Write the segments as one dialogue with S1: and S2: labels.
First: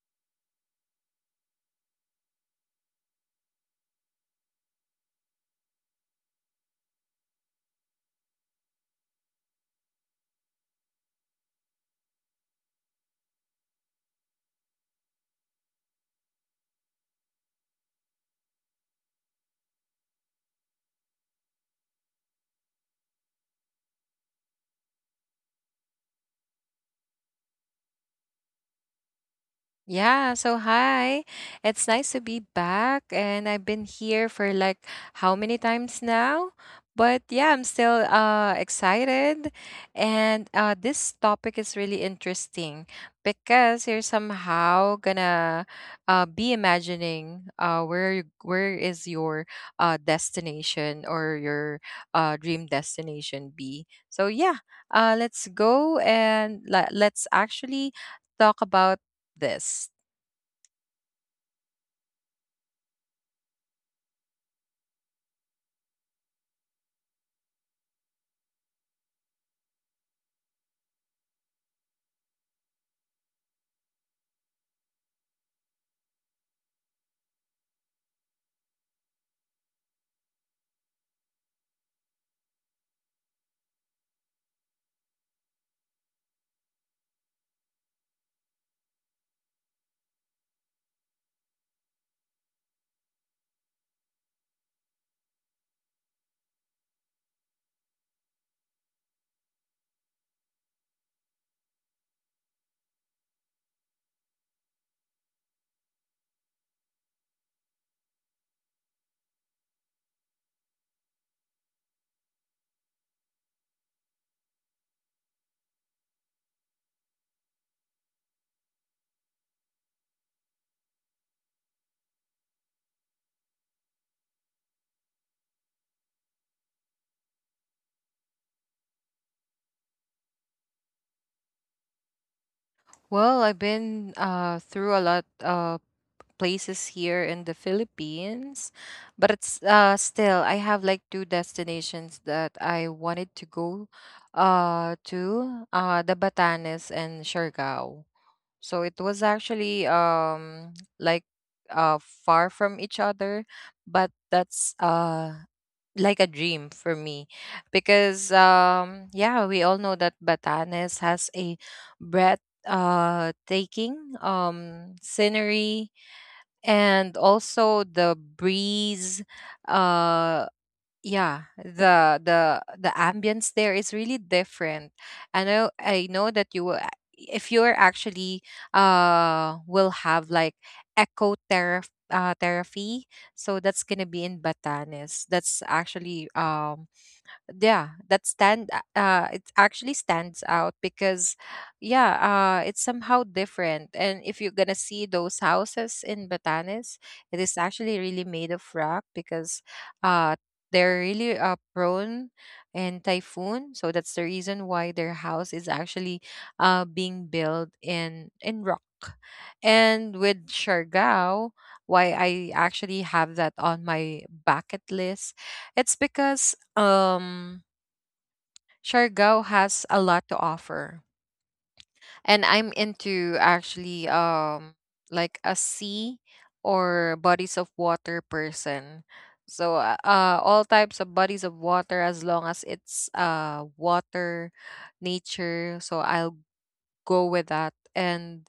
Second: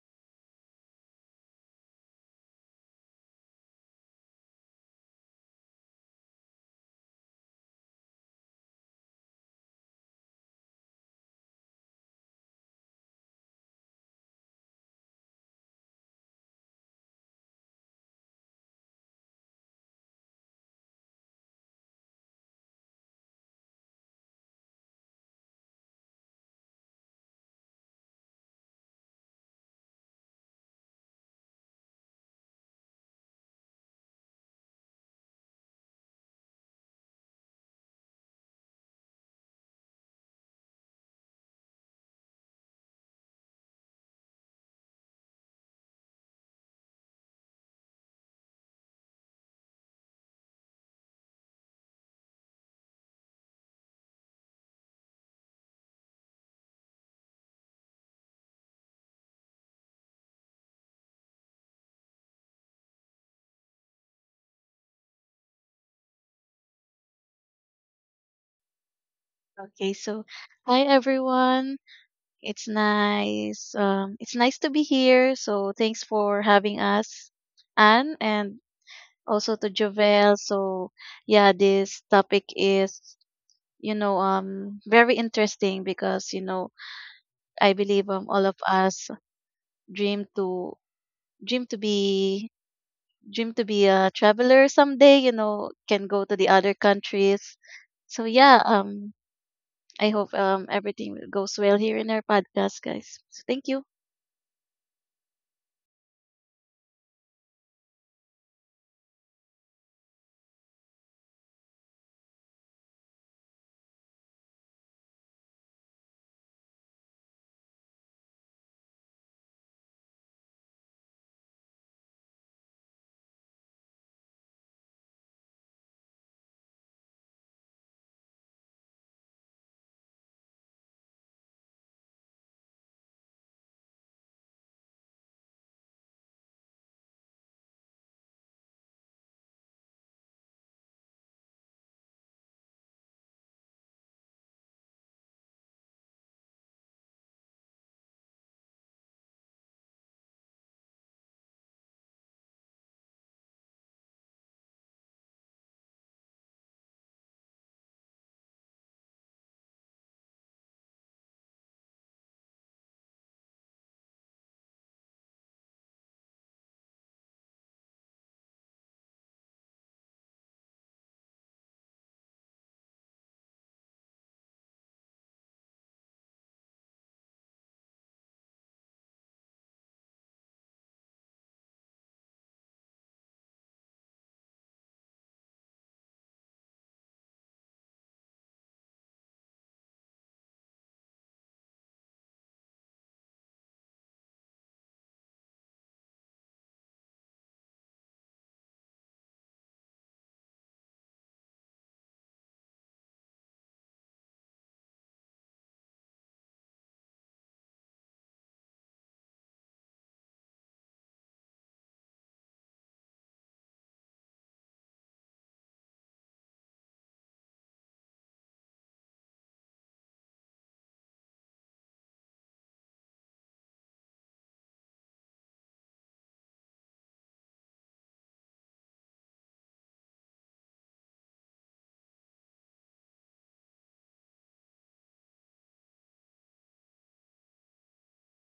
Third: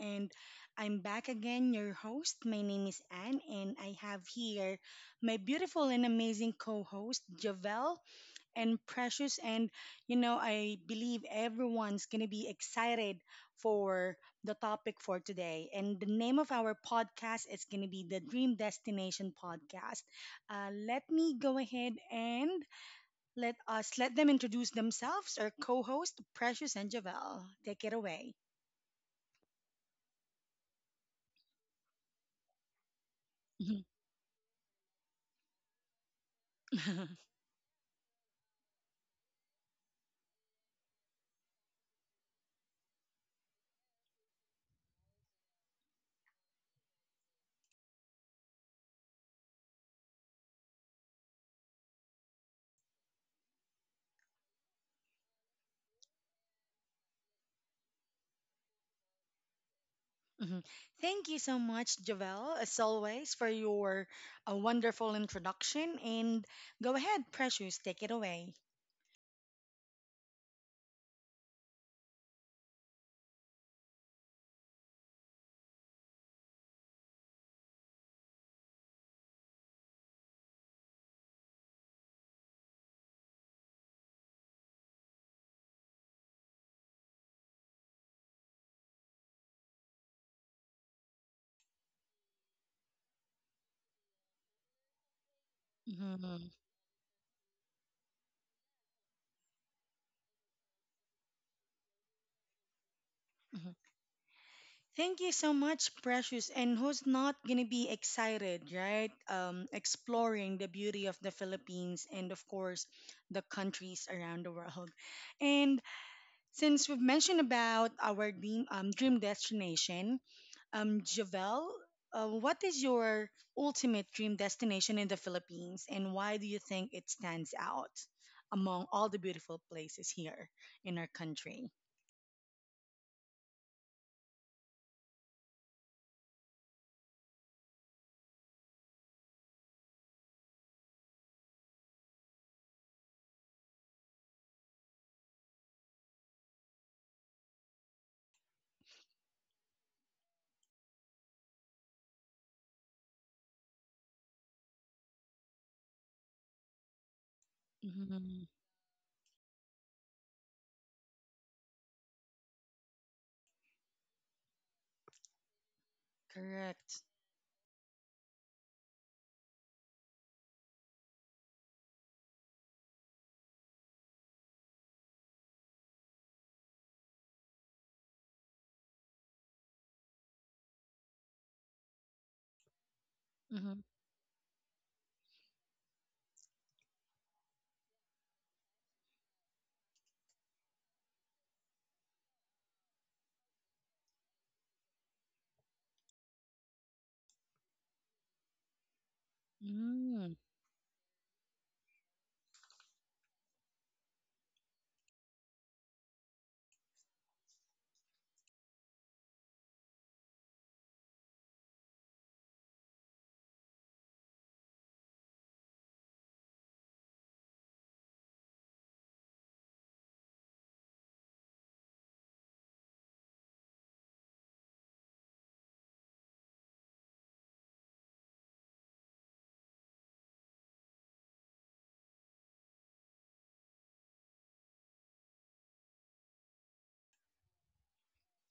S1: And I'm back again, your host. My name is Anne, and I have here my beautiful and amazing co host, Javel and Precious. And, I believe everyone's going to be excited for the topic for today. And the name of our podcast is going to be the Dream Destination Podcast. Let me go ahead and let them introduce themselves. Our co-host, Precious and Javel, take it away.
S2: Yeah, so hi. It's nice to be back and I've
S1: Mhm.
S2: been here for like how many times now? But yeah, I'm still excited and this topic is really interesting because you're somehow gonna be imagining where is your destination or your dream destination be. So yeah, let's go and let's actually talk about this.
S1: Mhm. Thank you so much, Javel, as always, for your wonderful introduction. And go ahead, Precious, take it away.
S3: Okay, so hi everyone. It's nice. It's nice to be here. So thanks for having us, Anne, and also to Jovel. So yeah, this topic is very interesting because I believe all of us dream to dream to be dream to be a traveler someday. You know, can go to
S1: Mhm.
S3: the other countries. So yeah, I hope everything goes well here in our podcast, guys. So thank
S1: Mhm.
S3: you.
S1: Thank you so much, Precious. And who's not gonna be excited, right? Exploring the beauty of the Philippines and, of course, the countries around the world. And since we've mentioned about our dream, dream destination, Javel, what is your ultimate dream destination in the Philippines, and why do you think it stands out among all the beautiful places here in our country?
S2: Well, I've been through a lot of places here in the Philippines, but it's still I have like two destinations that I wanted to go to the Batanes and Siargao. So it was actually like far from each other, but that's like a dream for me because
S1: Hmm.
S2: yeah, we all know that Batanes has a breath taking scenery
S1: Correct.
S2: and also the breeze. uh yeah, the ambience there is really different. I know that you will if you're actually will have like eco terra therapy, so
S1: Mm-hmm.
S2: that's gonna be in Batanes. That's actually yeah, that stand it actually stands out because yeah, it's somehow different. And if you're gonna see those houses in Batanes, it is actually really made of rock because uh they're really prone and typhoon, so that's the reason why their house is actually being built in rock. And with Siargao, why I actually have that on my bucket list, it's because um Siargao has a lot to offer. And I'm into actually like a sea or bodies of water person. So all types of bodies of water, as long as it's water nature. So I'll go with that. And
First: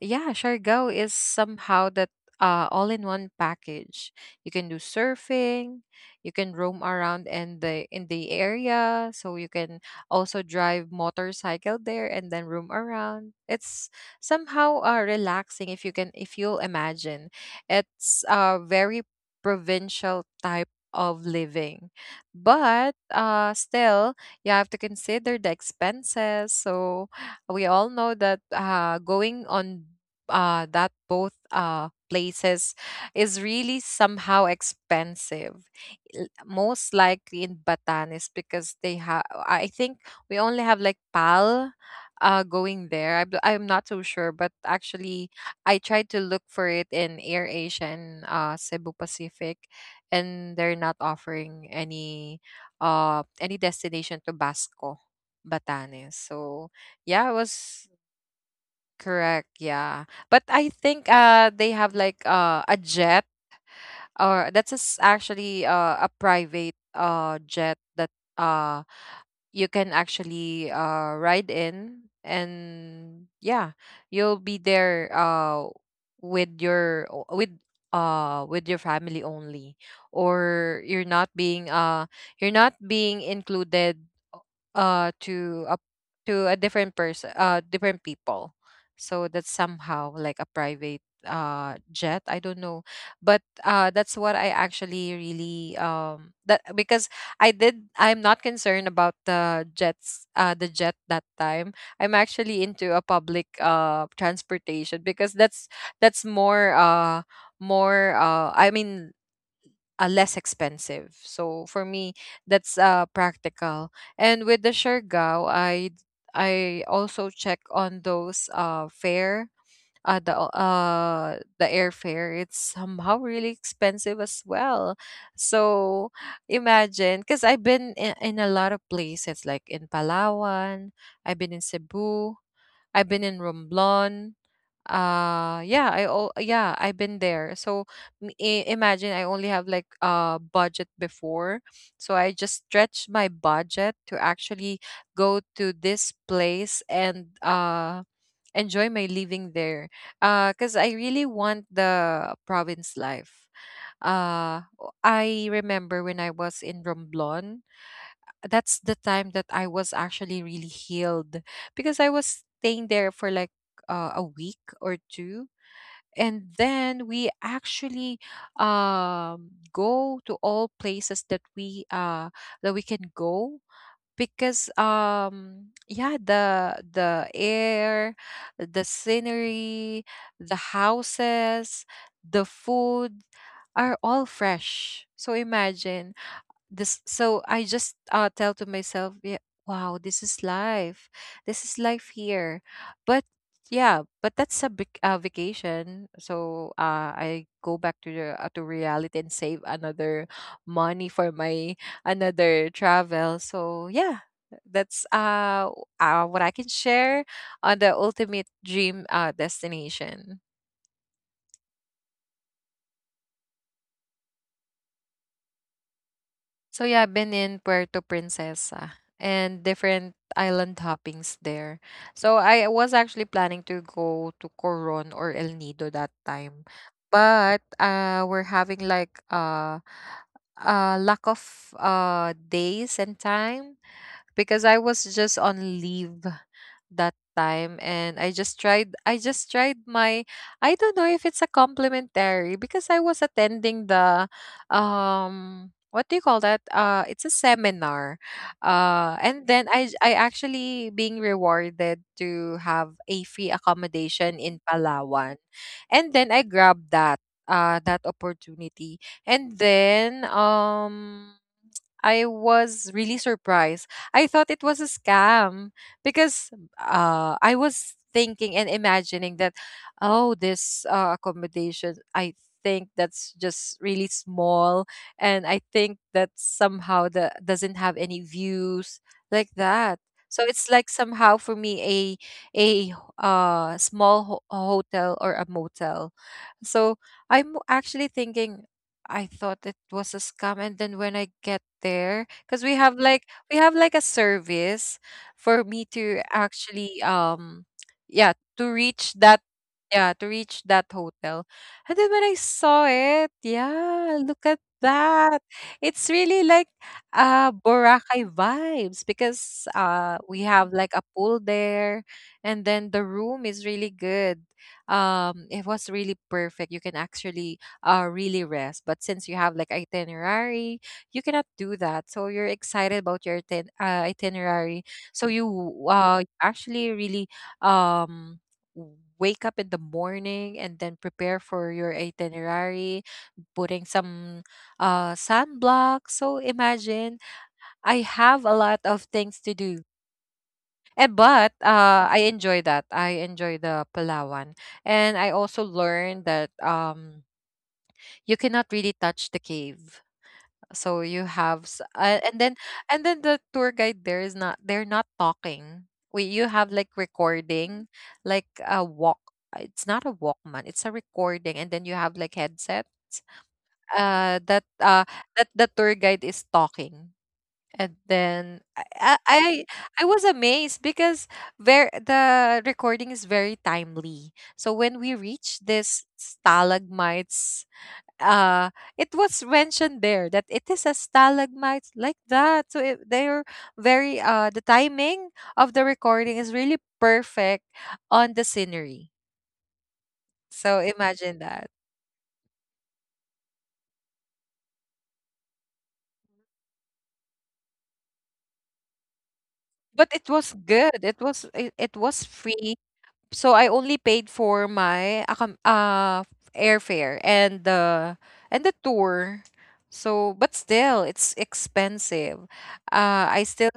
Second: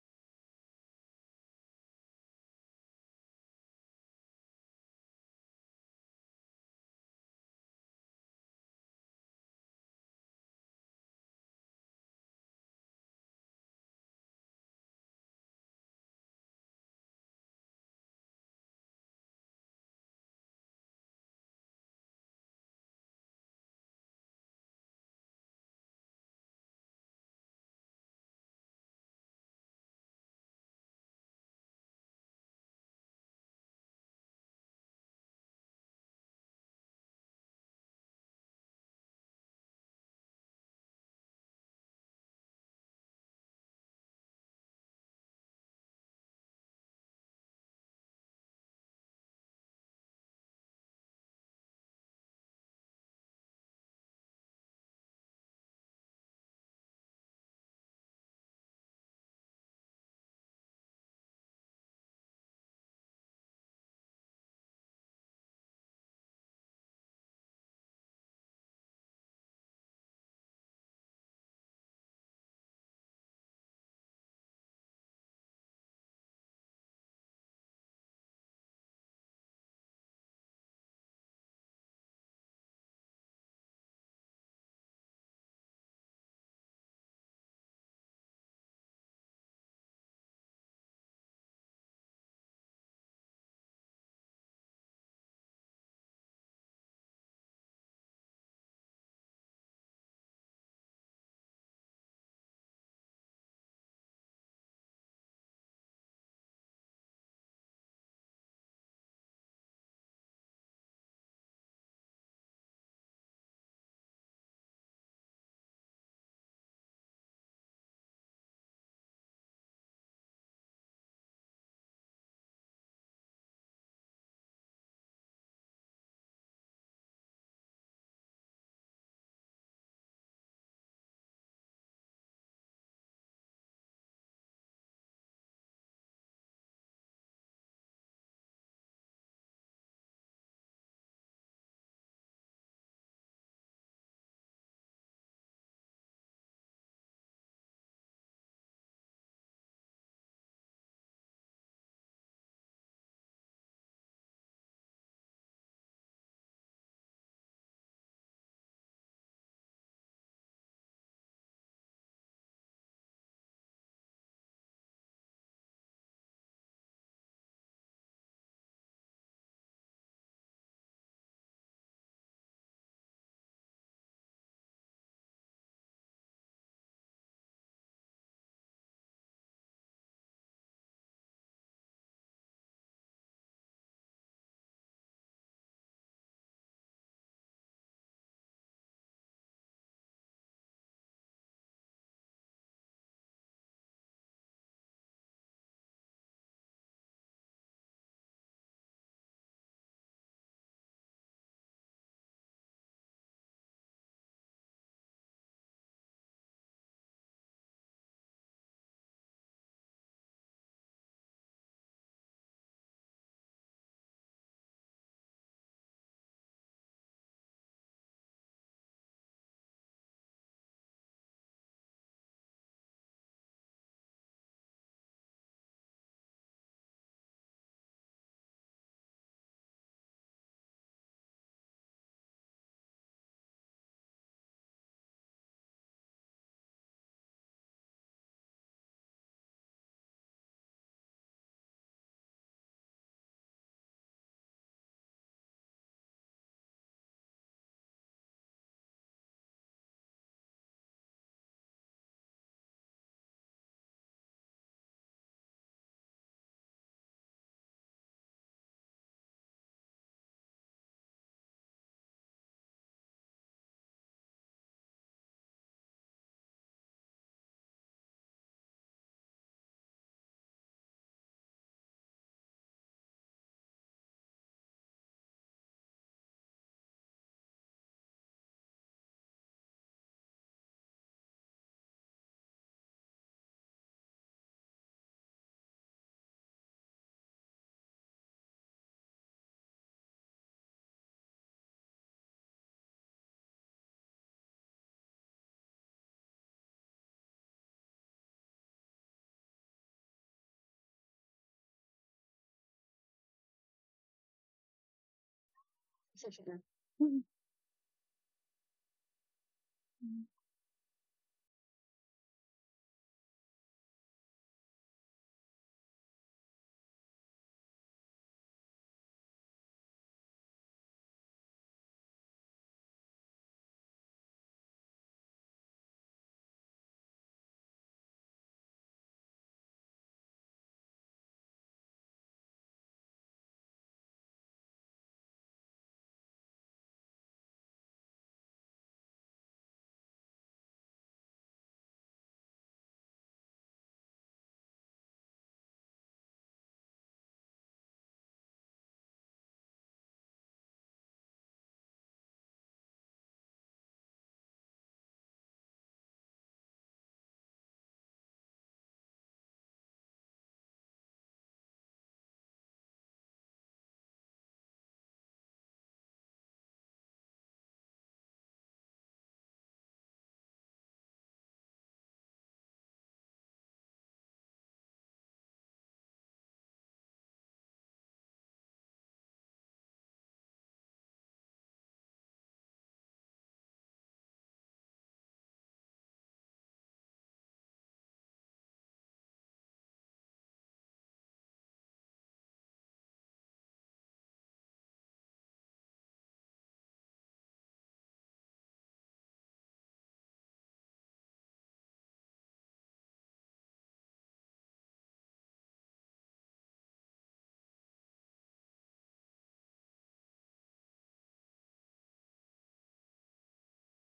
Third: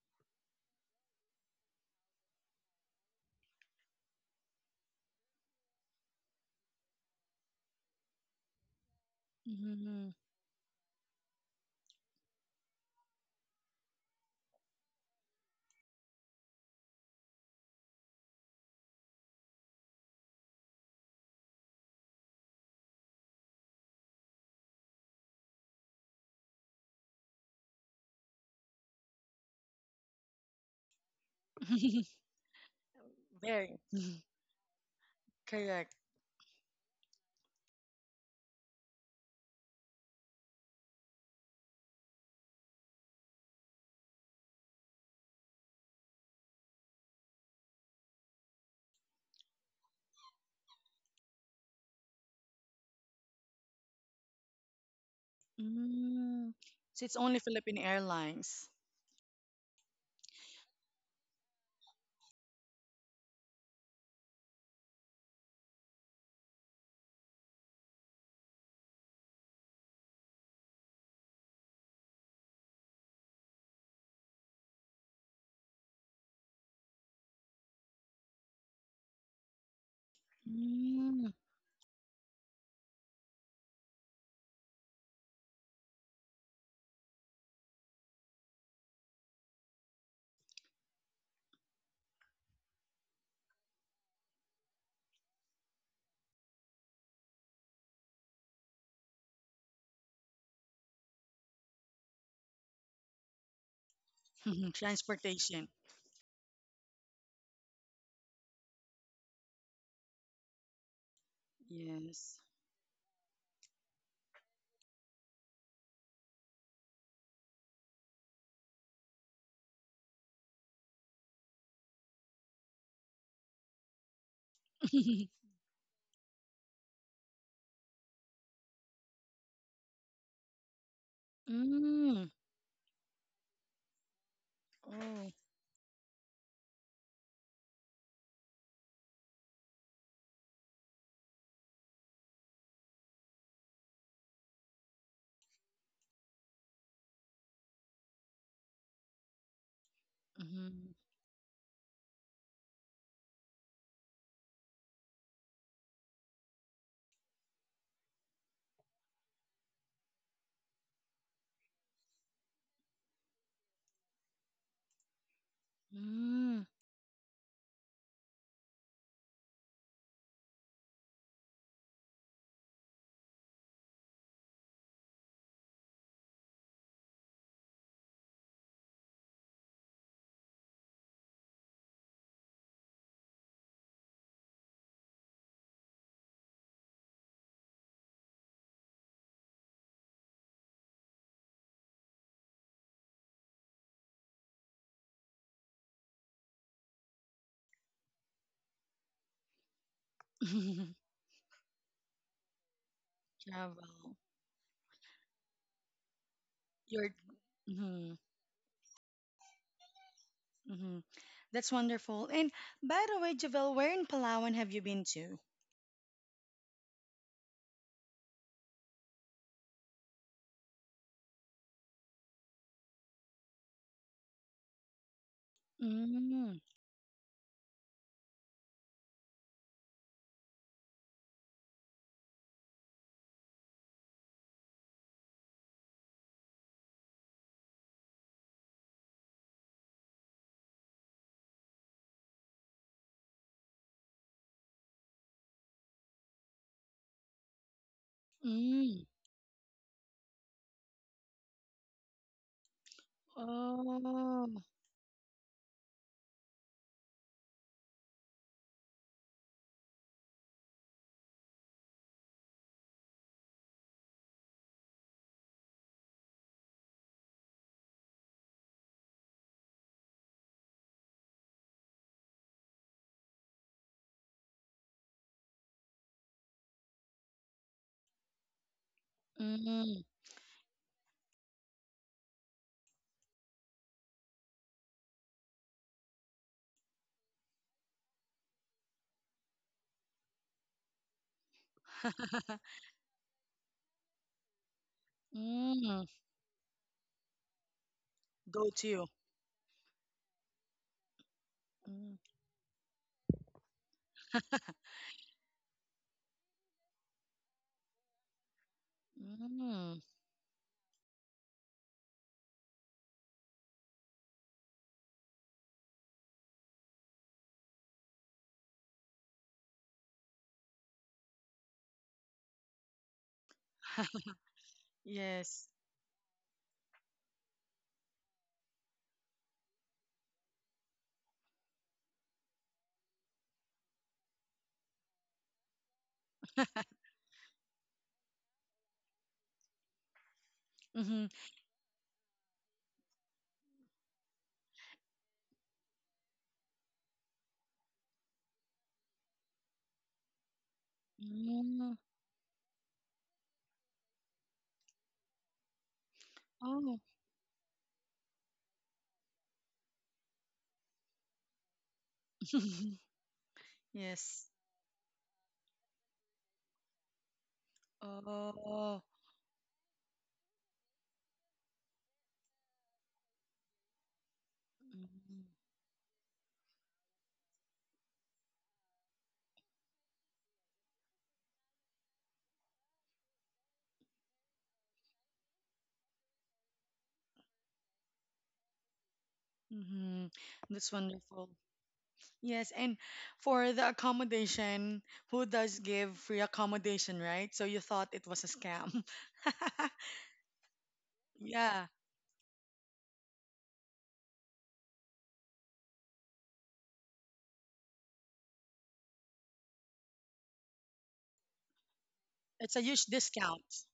S2: yeah, Shargo is somehow that all in one package. You can do surfing, you can roam around in the area, so you can
S1: Mm-hmm.
S2: also drive motorcycle there and then roam around. It's somehow relaxing if you can, if you'll imagine. It's a very provincial type of living. But still, you have to consider the expenses. So we all know that going on that both places is
S1: Very
S2: really somehow expensive.
S1: correct.
S2: Most likely in Batanes because they have, I think we only have like PAL going there. I'm not so sure, but actually, I tried to look for it in Air Asia and Cebu Pacific, and they're not offering any destination to Basco, Batanes.
S1: Mm.
S2: So
S1: So it's
S2: yeah, it
S1: only Philippine
S2: was
S1: Airlines.
S2: correct. Yeah. But I think they have like a jet or that's a s actually a private jet that uh you can actually ride in. And yeah, you'll be there with your o- with with your family only, or
S1: Mm.
S2: you're not being included uh to a to a different person, different people. So that's somehow like a private jet, I don't know. But that's what I actually really that because I did. I'm not concerned about the jets, the jet that time. I'm actually into a public transportation because that's
S1: Transportation.
S2: that's more more I mean less expensive. So for me,
S1: Yes.
S2: that's practical. And with the Siargao, I also check on those fare, the airfare. It's somehow really expensive as well, so imagine. Because I've been in a lot of places like in Palawan, I've been in
S1: Mm.
S2: Cebu, I've been in Romblon,
S1: Oh.
S2: yeah, I oh yeah, I've been there. So imagine, I only have like a budget before, so I just stretched my budget to actually go to this place and enjoy my living there
S1: Mm-hmm.
S2: because I really want the province life. I remember when I was in Romblon, that's the time that I was actually really healed because I was staying there for like a week or two,
S1: Mm.
S2: and then we actually go to all places that we can go because yeah, the air, the scenery, the houses, the food are all fresh. So imagine this, so I just tell to myself, yeah, wow, this is life, this is life here. But yeah, but that's a big vacation, so I go back to the to reality and save another money for my another travel.
S1: Travel.
S2: So yeah, that's what I can
S1: Your.
S2: share on
S1: Mm-hmm.
S2: the ultimate dream destination.
S1: Mm-hmm. That's wonderful. And by the way, Javel, where in Palawan have you been to?
S2: So yeah, I've been in Puerto Princesa and different island hoppings there. So I was actually planning to go to Coron or El Nido that
S1: Mm.
S2: time. But we're having like lack of days and time because I was just on leave that time. And I just tried my, I don't know if it's a complimentary, because I was attending the what do you call that? It's a seminar.
S1: Mm.
S2: And then I actually being rewarded to have a free accommodation in
S1: Oh.
S2: Palawan. And then I grabbed that that opportunity. And then I was really surprised. I thought it was a scam because I was thinking and imagining that, oh, this accommodation, I think that's just really small. And I think that somehow that doesn't have any views like that.
S1: Mm.
S2: So it's like somehow for me a a hotel or a motel. So I'm actually thinking I thought it was a scam, and then when I get there, because we have like a service for me
S1: Mm.
S2: to actually yeah
S1: Go
S2: to
S1: to.
S2: reach that yeah to reach that hotel. And then
S1: Mm.
S2: when I saw it, yeah, look at that, it's really like
S3: Mhm.
S2: Boracay vibes, because
S1: Mm.
S2: we have like a pool there, and then the room is really good. It was really perfect, you can actually really rest. But since you have like itinerary, you cannot do that. So you're excited about your itinerary. So
S1: Yes.
S2: you actually really um, wake up in the morning and then prepare for your itinerary, putting some sunblock. So imagine, I have a lot of things to do.
S1: Mm-hmm.
S2: And but I enjoy that. I enjoy the Palawan, and I also learned that you cannot really touch the cave, so you have
S1: Mm.
S2: and then the tour guide there is not, they're not talking, we you have
S1: Oh.
S2: like recording, like a walk, it's not a walkman, it's a recording. And then you have like headsets
S1: Yes.
S2: that that the tour guide is talking. And then
S1: Oh.
S2: I was amazed because very the recording is very timely. So when we reach this stalagmites, uh it was mentioned there that it is a stalagmite, like that. So they're very the timing of the recording is really perfect on the scenery.
S1: Mm-hmm. That's
S2: So
S1: wonderful.
S2: imagine that.
S1: Yes, and for the accommodation, who does give free accommodation, right? So you thought it was a scam.
S2: But it was good,
S1: Yeah,
S2: it was free. So I only paid for my airfare and the tour. So but still it's expensive.
S1: it's a huge
S2: I
S1: discount.
S2: still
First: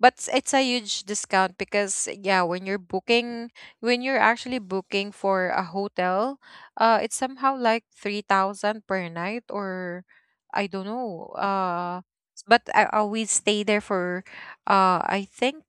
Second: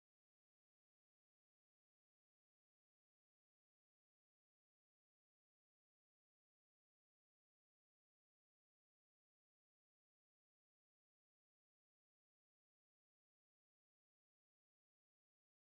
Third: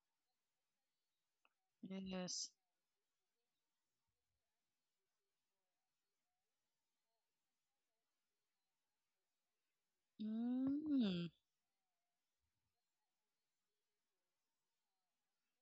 S2: but s- It's a huge discount, because yeah,
S1: Yes.
S2: when you're booking, when you're actually booking for a hotel, it's somehow like 3,000 per night, or I don't know.
S1: Mm.
S2: But I always stay there for I think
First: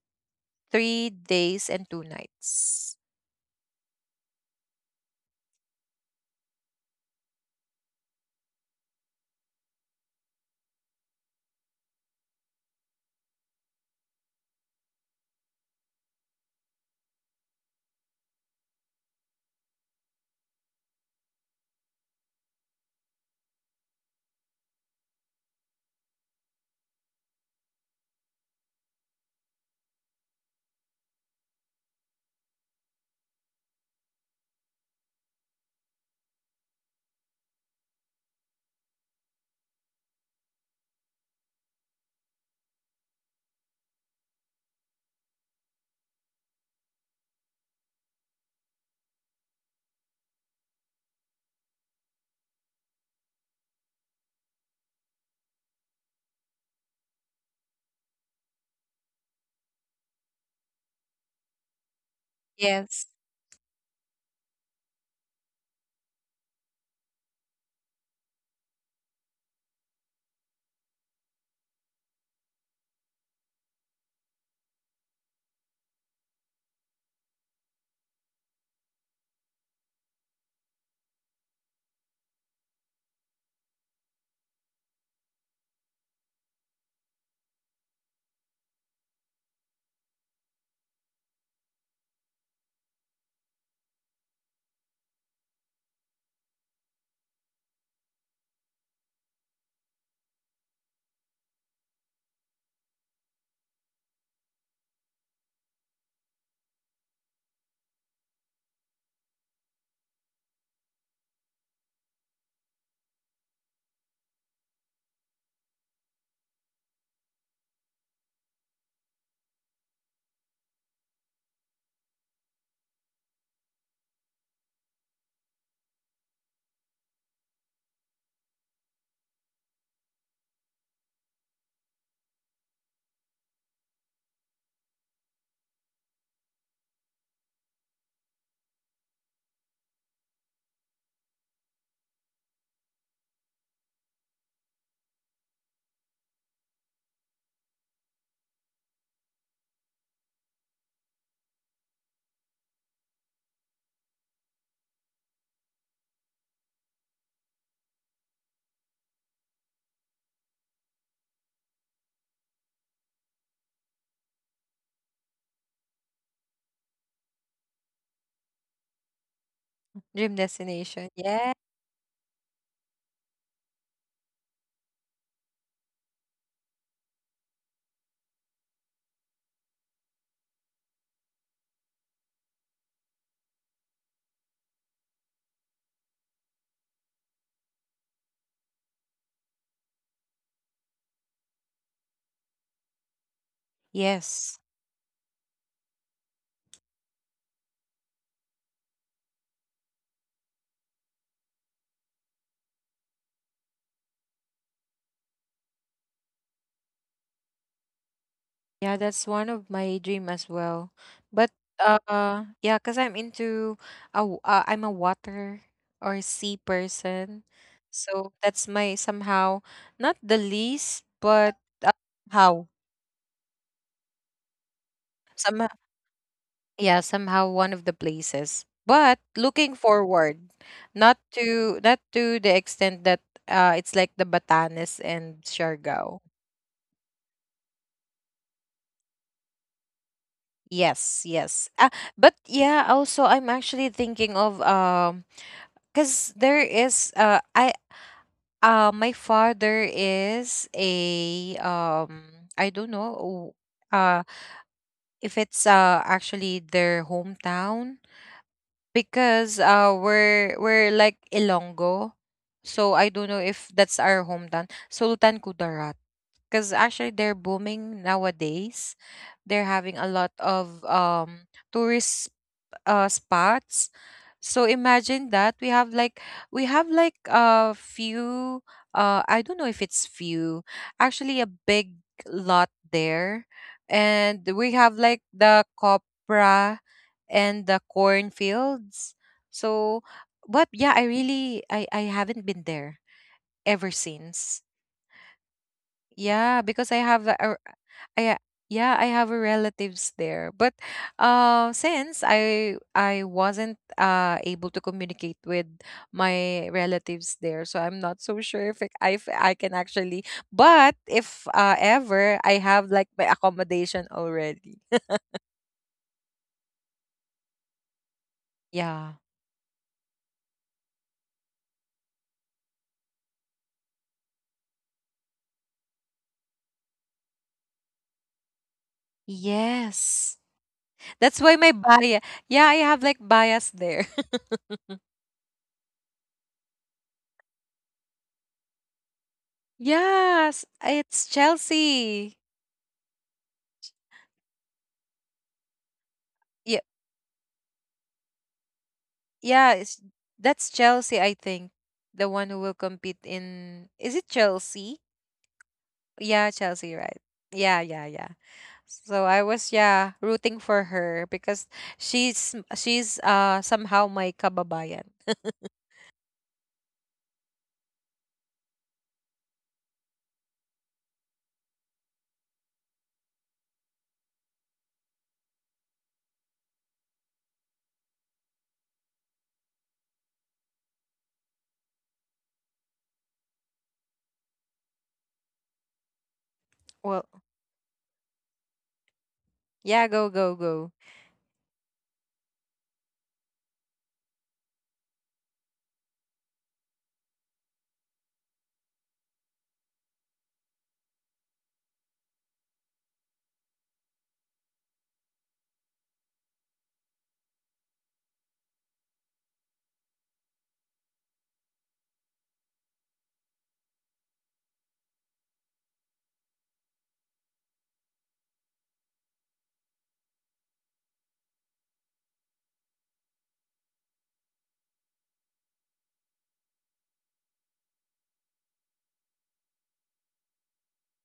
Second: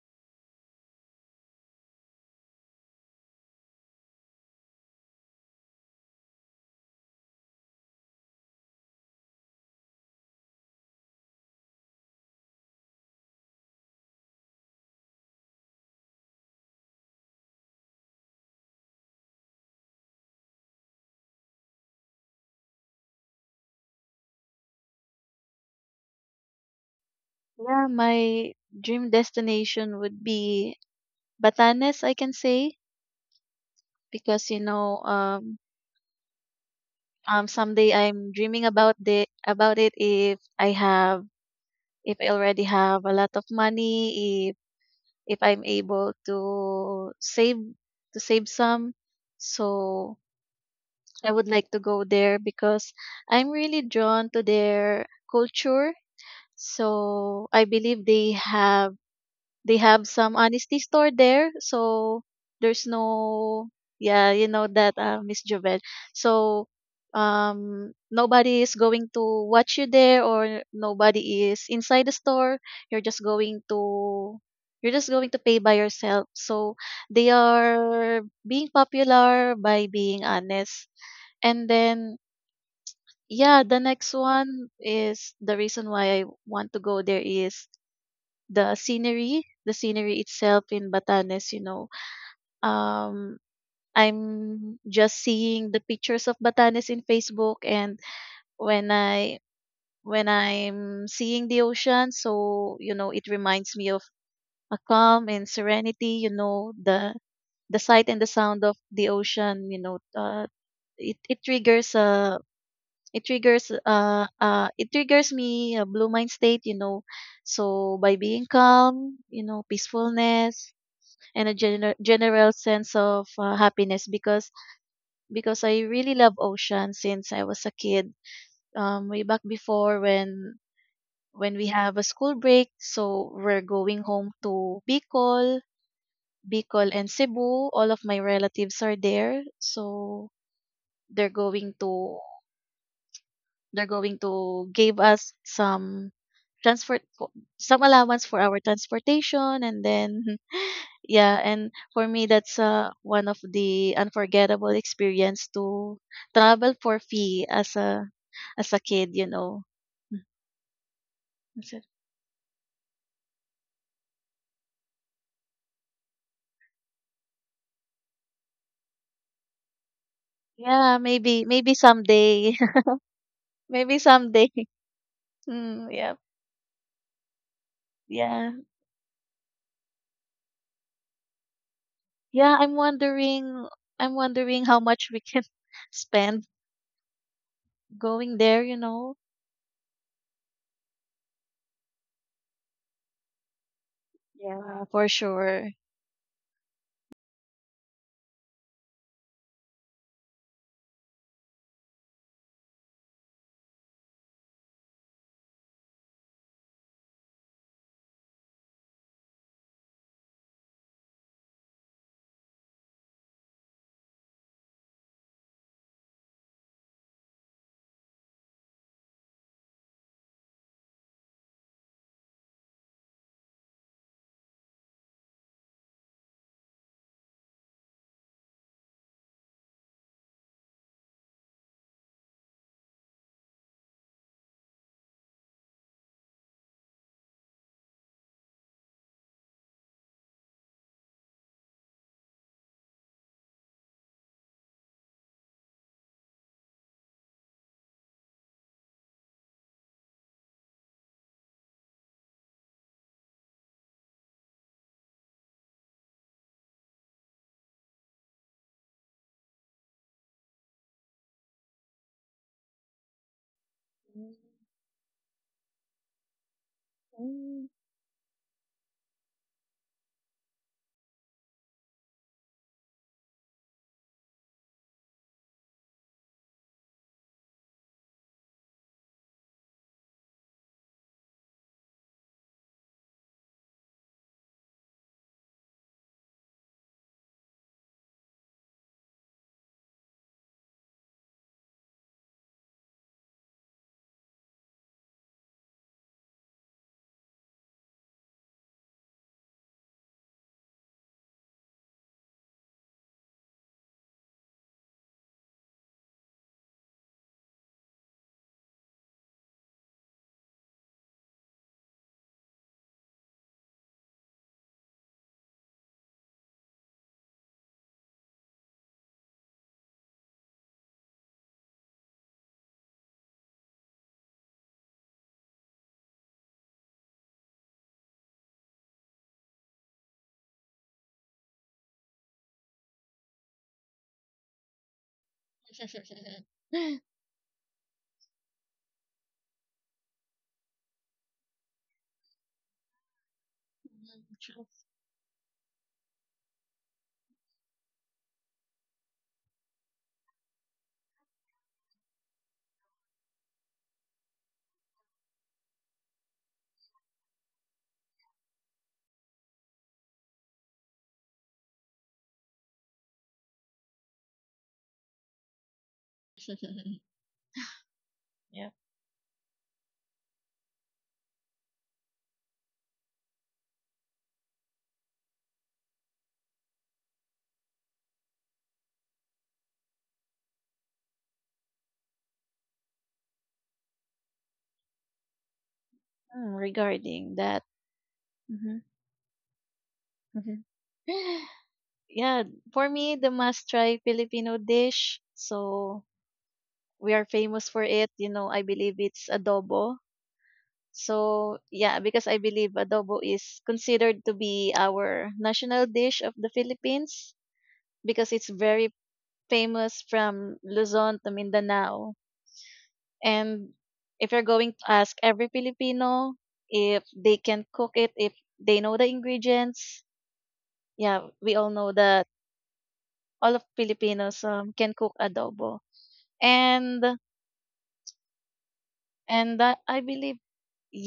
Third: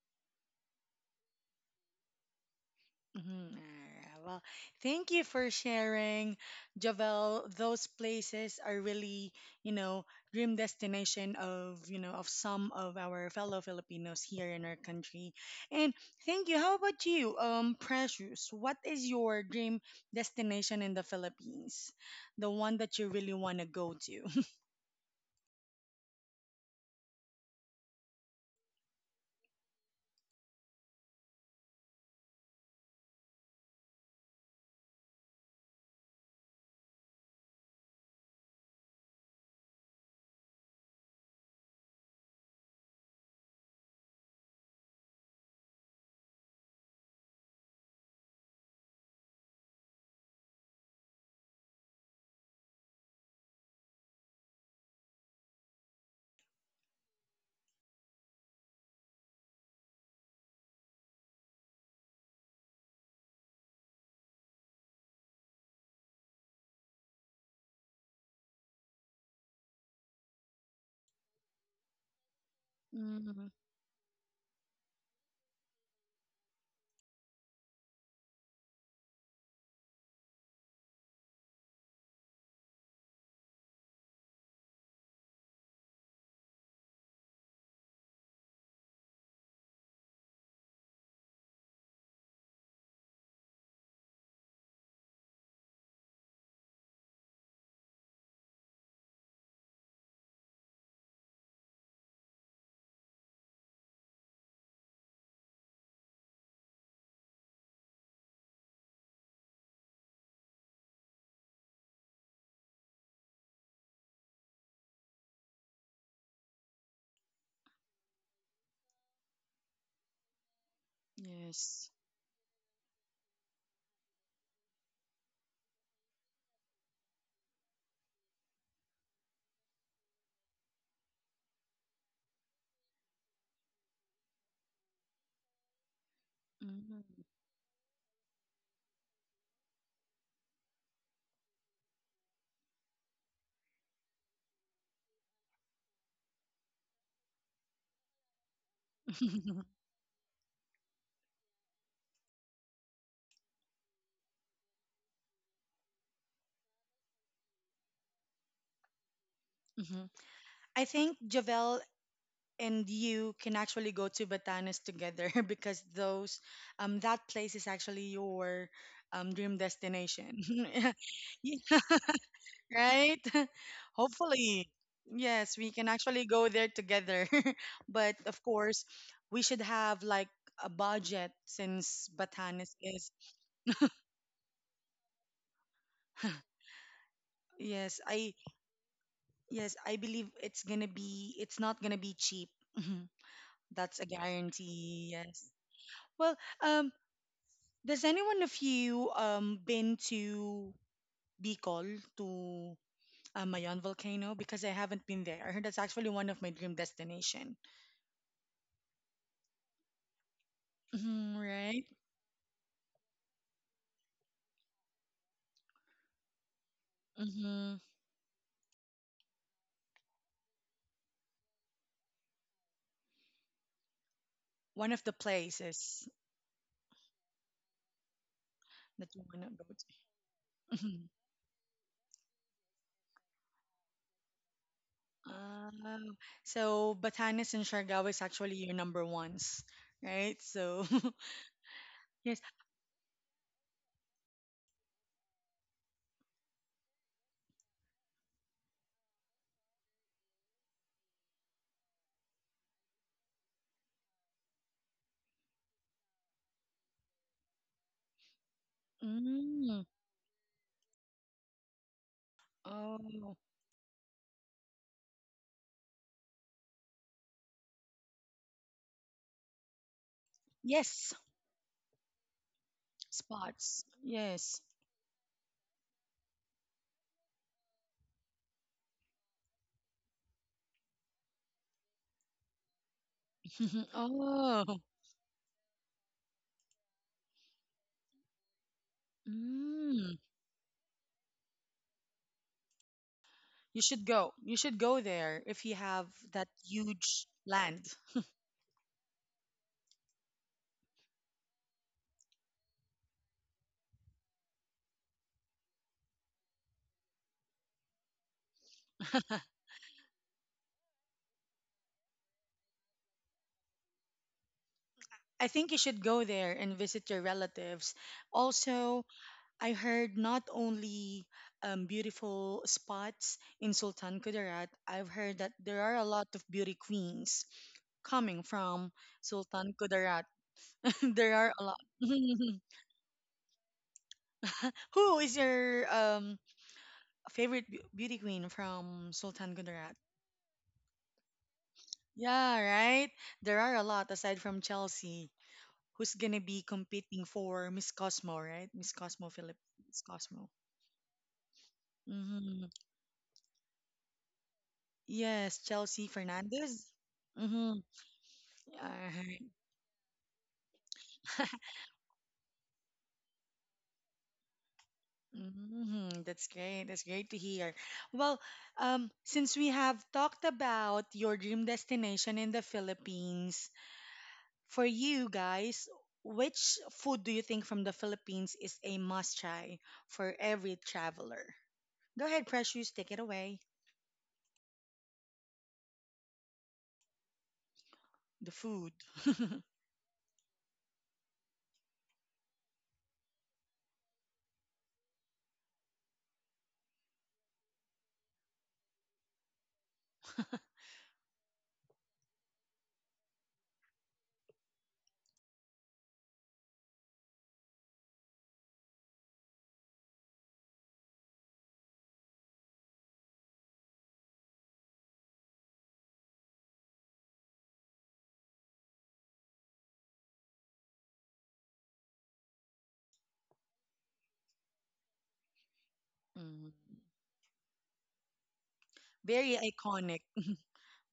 S2: 3 days and 2 nights.
S1: Mhm, alright. Well, thank you for sharing, Javel. Those places are really, you know, dream destination of, of some of our fellow Filipinos here in our country. And thank you. How about you, Precious? What is your dream destination in the Philippines? The one that you really want to go to?
S3: Yeah, my dream destination would be Batanes, I can say, because someday I'm dreaming about the about it if I already have a lot of money, if I'm able to save some. So I would like to go there because I'm really drawn to their culture. So I believe they have some honesty store there. So there's
S2: Yes,
S3: no, yeah, you know that, Miss Jovel. So nobody is going to watch you there, or nobody is inside the store. You're just
S1: Mhm.
S3: going to, pay by yourself. So they are being popular by being honest. And then yeah, the next one, is the reason why I want to go there, is the scenery itself in Batanes, you know. Um, I'm just seeing the pictures of Batanes in Facebook, and when I when I'm seeing the ocean, so you know, it reminds me of a calm and serenity. You know, the sight and the sound of the ocean. It it triggers uh it triggers me a blue mind state. You know, so by being calm, you know, peacefulness, and a
S1: Yes.
S3: general sense of happiness because I really love ocean since I was a kid. Way back before, when we have a school break, so we're going home to Bicol, Bicol
S1: Mhm.
S3: and Cebu. All of my relatives are there, so they're going to they're going to give us some transport co- some allowance for our transportation. And then yeah, and for me that's one of the unforgettable experience to travel for fee as a, as a kid, you know.
S1: Mhm. I think
S3: I
S1: Javel
S3: said,
S1: and you can actually go to Batanes together because those that place is actually your dream destination.
S2: dream
S3: yeah,
S2: destination,
S1: Yeah,
S3: maybe
S2: yeah.
S3: maybe someday.
S1: right?
S3: maybe someday.
S1: Hopefully. Yes, we can
S3: mm, yeah.
S1: actually go there together. But of
S3: Yeah.
S1: course, we should have like a budget since
S3: Yeah,
S1: Batanes
S3: I'm
S1: is
S3: wondering, how much we can spend
S1: yes, I
S3: going there, you know.
S1: yes, I believe it's not gonna be cheap. That's a
S2: Yes.
S3: Yeah,
S1: guarantee,
S3: for
S1: yes.
S3: sure.
S1: Well, um, does anyone of you been to Bicol to Mayon volcano? Because I haven't been there. I heard that's actually one of my dream destination.
S2: Yeah, that's one of my dream as well.
S1: Hmm,
S2: But
S1: right?
S2: yeah, cuz I'm into I'm a water or sea person.
S1: Hmm,
S2: So that's my somehow not the least, but how
S1: one of the
S2: somehow,
S1: places
S2: yeah, somehow one of the places. But
S1: that you wanna go
S2: looking
S1: to.
S2: forward,
S1: Mhm.
S2: not to the extent that it's like the Batanes and Siargao.
S1: Um, so Batanes and Siargao is actually your number ones, right? So
S2: Yes, yes. But
S1: yes.
S2: yeah, also I'm actually thinking of because there is I my father is a I don't know uh if it's actually their hometown, because
S1: Mm,
S2: we're like Ilonggo. So I don't know
S1: oh,
S2: if that's our
S3: Mm.
S2: hometown, Sultan Kudarat, because actually they're
S3: Mm.
S2: booming nowadays, they're having a lot of
S1: yes,
S2: tourist spots.
S1: spots.
S2: So
S1: Yes.
S2: imagine that we have like a few, I don't know if it's few, actually a big lot there. And we
S1: Oh.
S2: have like the copra and the cornfields. So
S1: Mm.
S2: but yeah, I really I haven't been there
S1: You
S2: ever
S1: should go.
S2: since.
S1: You should go there if you have that
S2: Yeah, because I have
S1: huge
S2: a-
S1: land.
S2: I yeah, I have a relatives there. But since I wasn't able to communicate with my relatives there, so I'm not so sure if it- I if I can actually. But if ever I have like my accommodation already.
S1: I think you should go there and visit your relatives. Also,
S2: Yeah.
S1: I heard not only beautiful spots in Sultan Kudarat, I've heard that there are a lot of beauty queens coming from Sultan Kudarat.
S2: Yes.
S1: There
S2: That's
S1: are a
S2: why my
S1: lot.
S2: bias. Yeah, I have like bias there.
S1: Who is your favorite beauty queen from Sultan Kudarat?
S2: yes, it's Chelsea.
S1: Yeah, right? There are a
S3: Mm,
S1: lot aside from Chelsea, who's gonna be competing for Miss Cosmo, right? Miss Cosmo Philip,
S2: Yeah,
S1: Miss
S2: it's,
S1: Cosmo.
S2: that's Chelsea, I think. The one
S1: Hmm.
S2: who will compete in, is it Chelsea?
S1: Yes, Chelsea
S2: Yeah,
S1: Fernandez.
S2: Chelsea, right.
S1: Mm-hmm.
S2: Yeah, yeah, yeah. So I was rooting for her because she's somehow my kababayan.
S1: Mm-hmm. That's
S3: true.
S1: great. That's great to hear. Well,
S3: Yeah.
S1: since we have talked about your dream destination in the Philippines, for you guys, which food do you think from the Philippines is a must try for every traveler? Go ahead, Precious, take it away.
S3: Mm,
S2: Well,
S3: regarding that.
S1: The
S3: Hmm.
S1: food.
S2: yeah, go go
S3: Hmm.
S2: go.
S3: yeah, for me, the must try Filipino dish. So we are famous for it. You know, I believe it's adobo. So yeah, because I believe adobo is considered to be our national dish of the Philippines, because it's very famous from Luzon to Mindanao. And if you're going to ask every Filipino, if they can cook it, if they know the ingredients, yeah, we all know that all of Filipinos, can cook adobo.
S1: Mm.
S3: And
S1: Very
S3: and I
S1: iconic.
S3: believe,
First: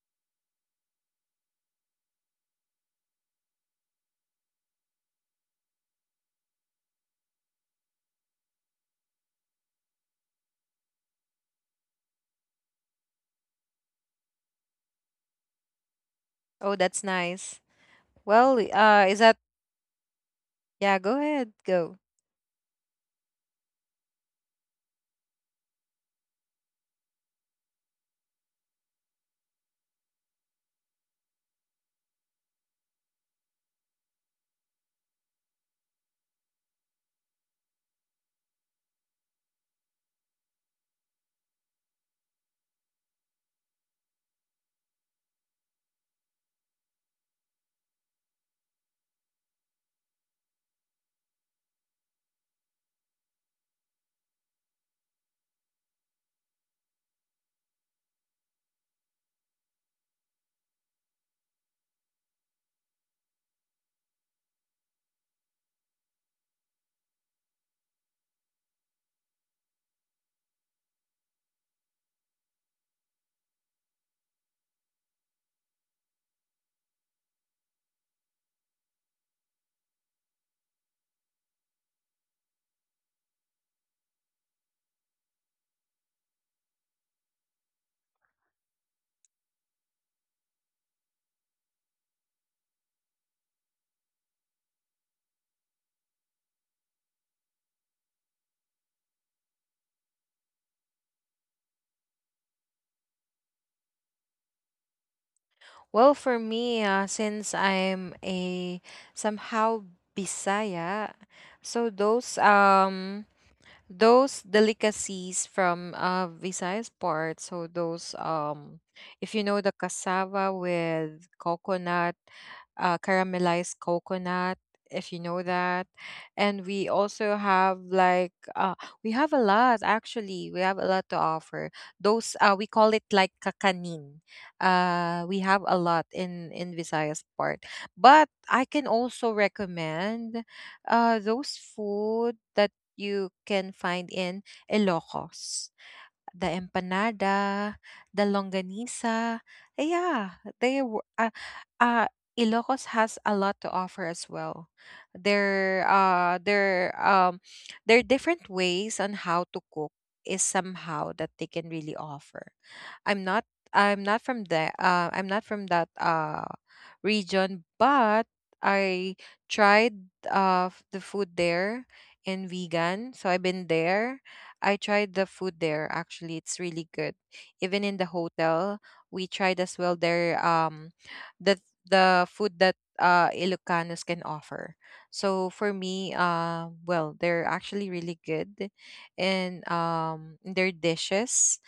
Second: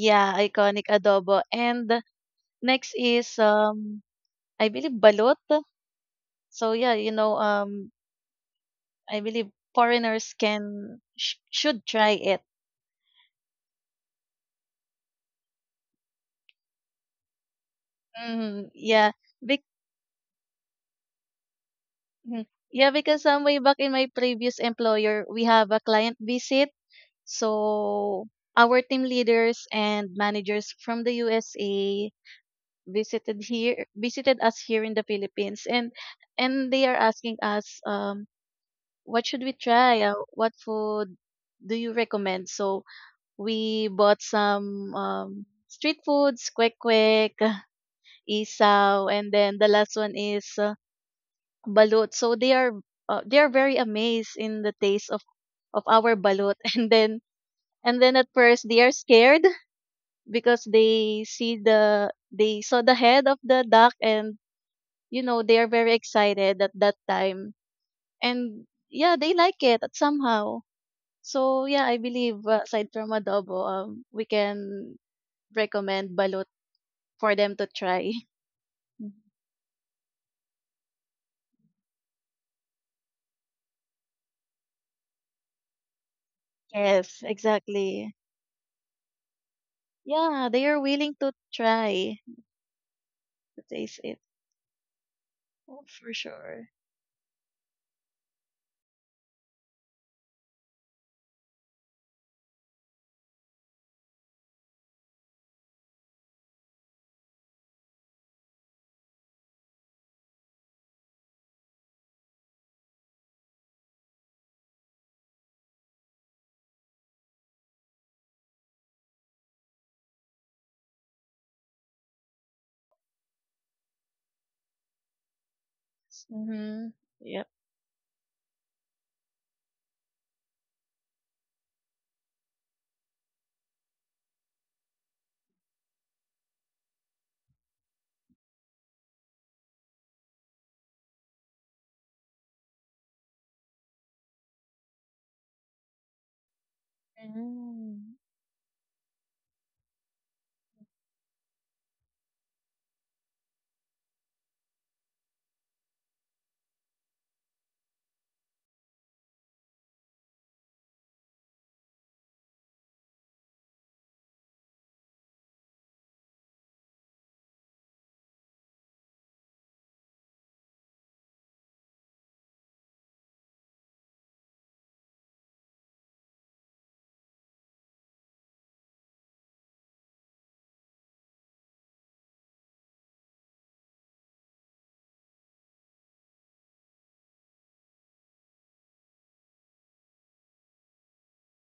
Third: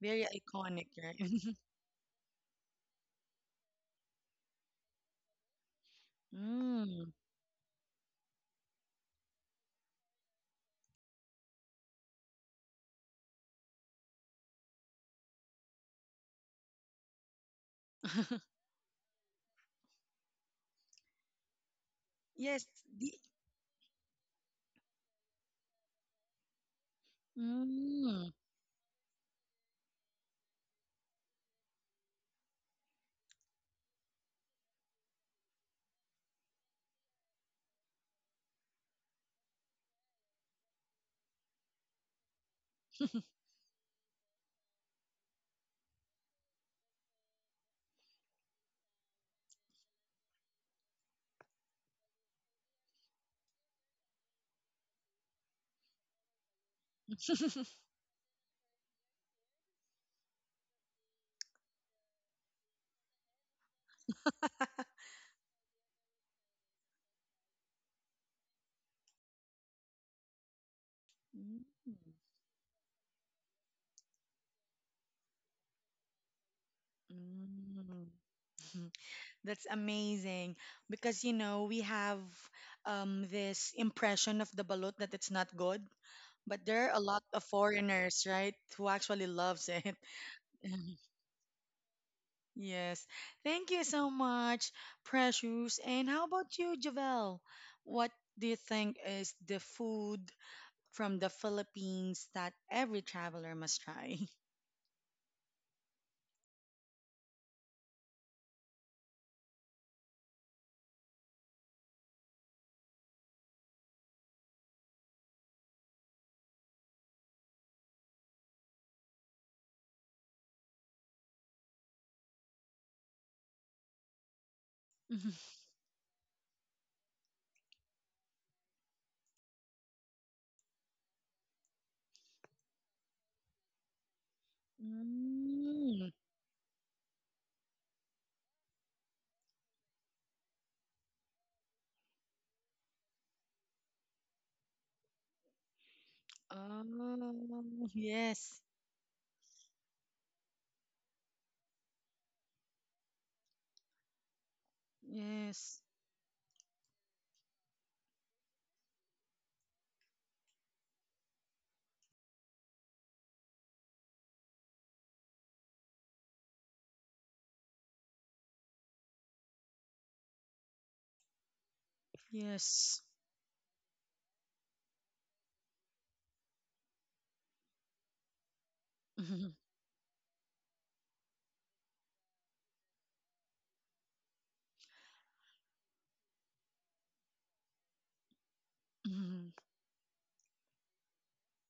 S1: Very
S3: iconic
S1: iconic, right?
S3: adobo. And next is, I believe, balut. So yeah, you
S1: Mm.
S3: know, I believe foreigners can should try it.
S2: Oh, that's nice. Well,
S3: Mm, yeah.
S2: is that
S3: Bec-
S2: yeah, go ahead, go.
S3: mhm.
S1: Yes.
S3: Yeah,
S1: The,
S3: because way back in my previous employer, we have a client visit. So
S1: mm.
S3: our team leaders and managers from the USA visited here, visited us here in the Philippines. And they are asking us, what should we try, what food do you recommend? So we bought some street foods, kwek kwek, isaw, and then the last one is balut. So they are, they are very amazed in the taste of our balut. and then, and then at first they are scared because they saw the head of the duck. And you know, they are very excited at that time. And yeah, they like it somehow.
S1: Mm.
S3: So yeah, I believe aside from adobo, we can recommend balut for them to
S1: Mm.
S3: try.
S1: That's amazing because we have this impression of the balut that it's not good, but there are a lot
S3: yes,
S1: of
S3: exactly.
S1: foreigners, right, who actually loves it.
S3: Yeah, they are willing to try,
S1: Yes.
S3: to
S1: Thank you
S3: taste
S1: so
S3: it.
S1: much, Precious.
S3: Oh,
S1: And
S3: for
S1: how about
S3: sure.
S1: you, Javel? What do you think is the food from the Philippines that every traveler must try?
S2: Well, for me, since I'm a somehow Bisaya, so those those delicacies from Visayas part. So those, if you know the cassava with coconut, caramelized coconut. If you know that, and
S3: Mm-hmm.
S2: we
S3: Yep.
S2: also have like we have a lot actually. We have a lot to offer. Those, we call it like kakanin. We have a
S1: Mm.
S2: lot in Visayas part, but I can also recommend those food that you can find in Ilocos. The
S1: Oh,
S2: empanada,
S3: Mm.
S2: the
S1: yes.
S2: longanisa. Yeah, uh Ilocos has a lot to offer as well.
S1: Yes.
S2: Their their different ways on how to cook is somehow that they can really offer. I'm not I'm not from the I'm not from that region, but I tried the food there in
S1: Yes.
S2: vegan. So I've been there. I tried the food there. Actually, it's really good. Even in the hotel, we
S1: Mhm,
S2: tried as well the food that Ilocanos can offer. So for me, well, they're actually really good
S1: mhm,
S2: and in their dishes,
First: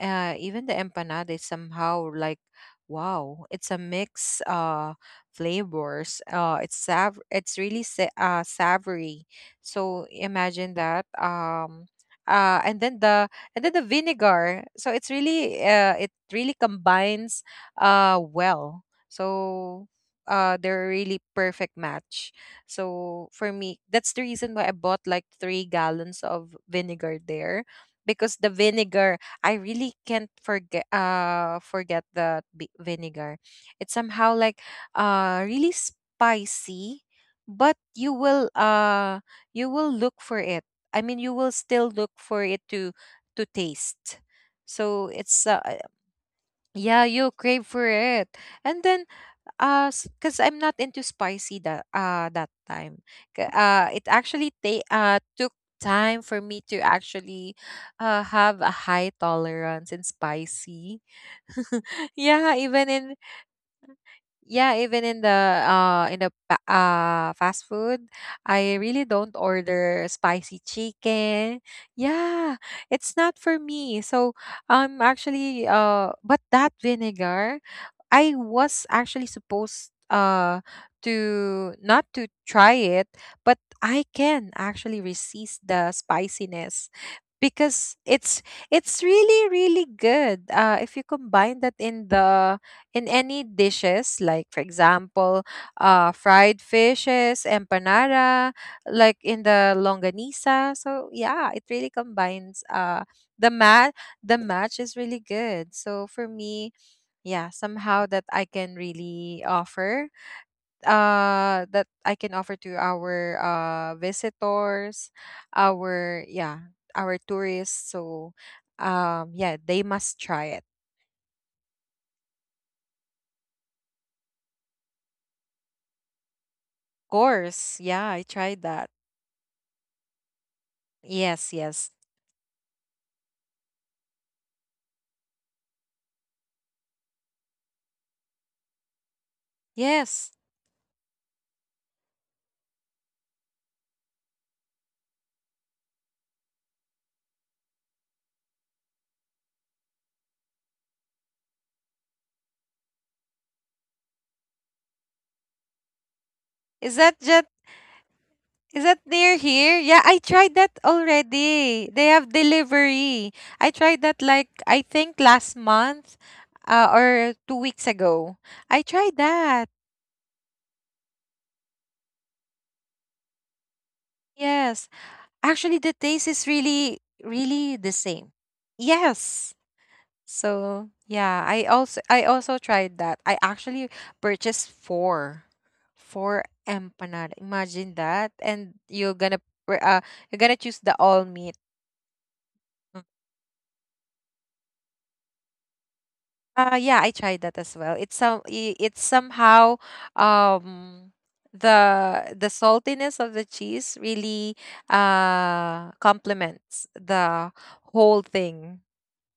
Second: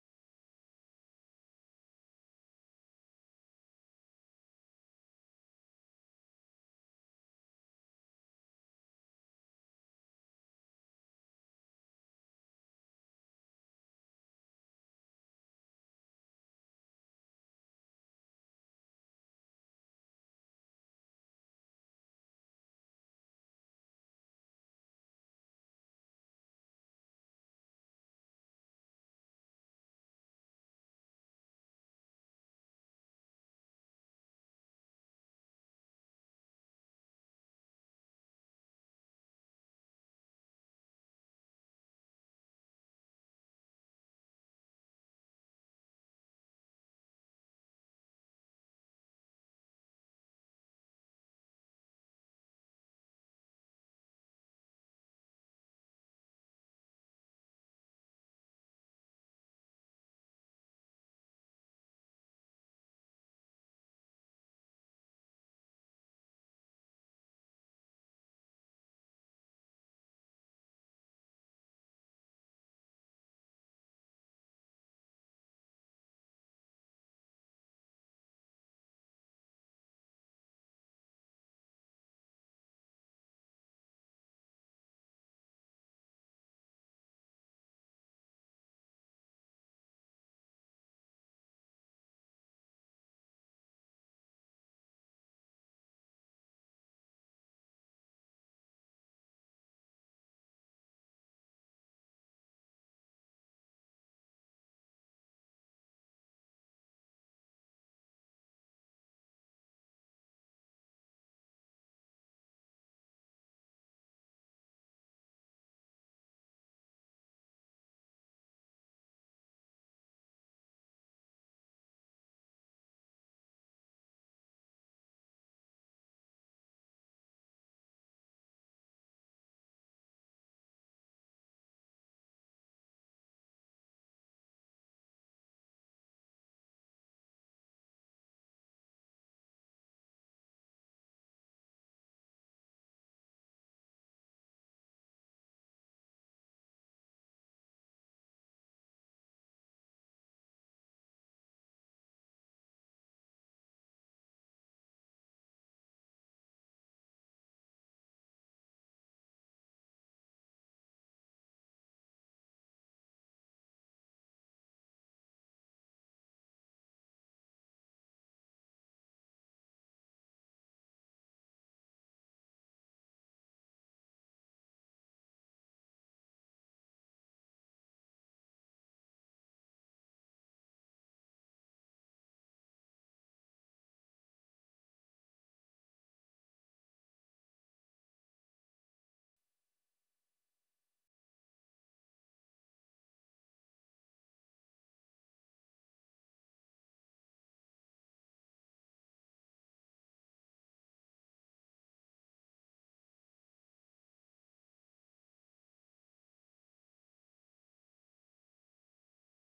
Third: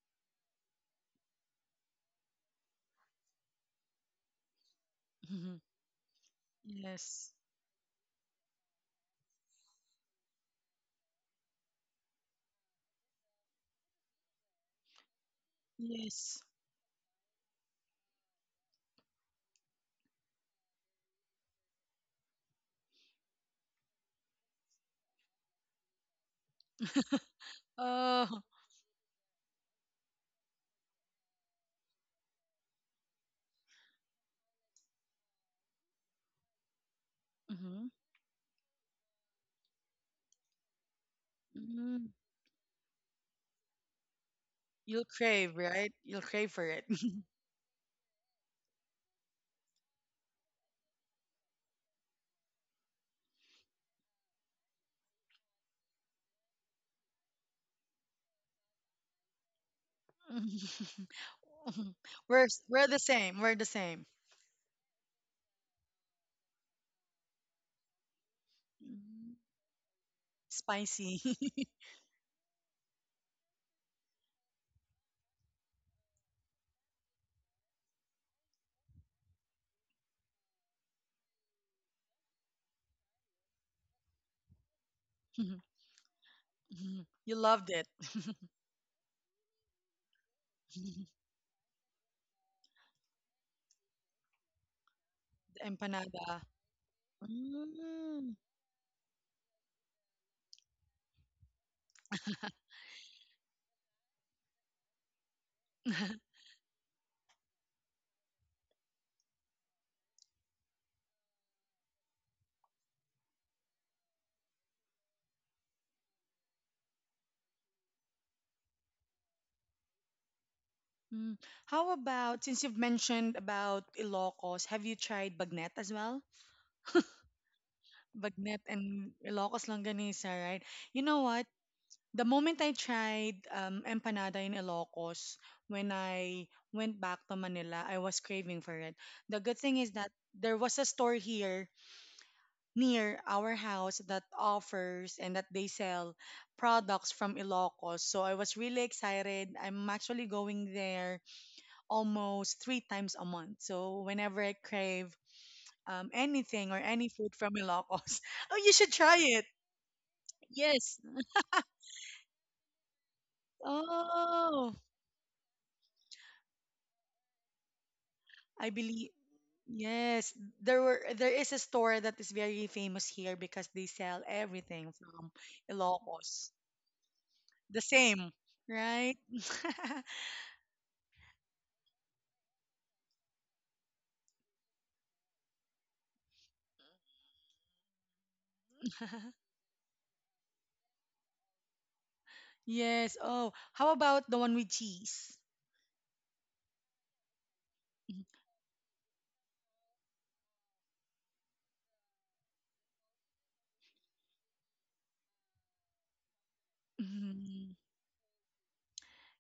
S2: even the empanada is somehow like wow, it's a mix
S1: mhm.
S2: flavors, uh it's sav
S1: Yes.
S2: it's really savory, so imagine that, and then the vinegar, so it's really it
S1: Yes.
S2: really combines well. So they're a really perfect match, so for me that's the reason why I bought like 3 gallons of vinegar there because
S1: Oh.
S2: the vinegar, I really can't forget forget vinegar. It's somehow like really spicy, but
S1: Mhm,
S2: you will look for it. I mean, you will still
S1: mhm.
S2: look for it to taste.
S1: You'll
S2: So it's
S1: crave, right? You'll crave for it.
S2: yeah, you crave for it. And then uh, because I'm not into spicy that that time. It actually took time for me to actually have a high tolerance in spicy. yeah, even
S1: We're the
S2: in
S1: same. We're the same.
S2: yeah, even in the fast food, I really don't
S1: Mm,
S2: order spicy
S1: spicy.
S2: chicken. Yeah, it's not for me. So I'm actually but that vinegar, I was actually supposed to not to try it, but I can actually resist the spiciness
S1: You loved it.
S2: because it's really really good. If you
S1: the
S2: combine that in the in any dishes, like for example,
S1: empanada.
S2: fried fishes,
S1: Mm.
S2: empanada, like in the longanisa. So yeah, it really combines. The mat the match is really good. So for me, yeah somehow that I can really offer that I can offer to our visitors, our yeah, our tourists. So yeah, they must try it.
S1: Mm. How about since you've mentioned about Ilocos, have you tried bagnet as well?
S2: Of course, yeah, I
S1: Bagnet
S2: tried that.
S1: and Ilocos longanisa, right? You know what?
S2: Yes, yes,
S1: The moment I tried empanada in Ilocos, when I went back to Manila, I was craving for it. The good thing is that
S2: yes.
S1: there was a store here near our house that offers and that they sell products from Ilocos. So I was really excited. I'm actually going there almost three times a month. So whenever I crave anything or any
S2: is that
S1: food from
S2: just
S1: Ilocos, oh, you should
S2: is that
S1: try it.
S2: near here? Yeah, I tried that
S1: Yes.
S2: already. They have delivery. I tried that like,
S1: Oh,
S2: I think last month, or 2 weeks ago.
S1: I
S2: I
S1: believe.
S2: tried that.
S1: Yes, there is a store that is very famous here because they sell
S2: Yes.
S1: everything from
S2: Actually, the taste is
S1: Ilocos.
S2: really, really
S1: The
S2: the same.
S1: same, right?
S2: Yes. So yeah, I also tried that. I actually purchased four empanada. Imagine that, and you're gonna pr- uh you're gonna choose the all meat. Mm.
S1: Yes. Oh, how about the one with cheese?
S2: Yeah, I tried that as well. It's somehow um the saltiness of the cheese really complements the
S1: Mhm.
S2: whole thing.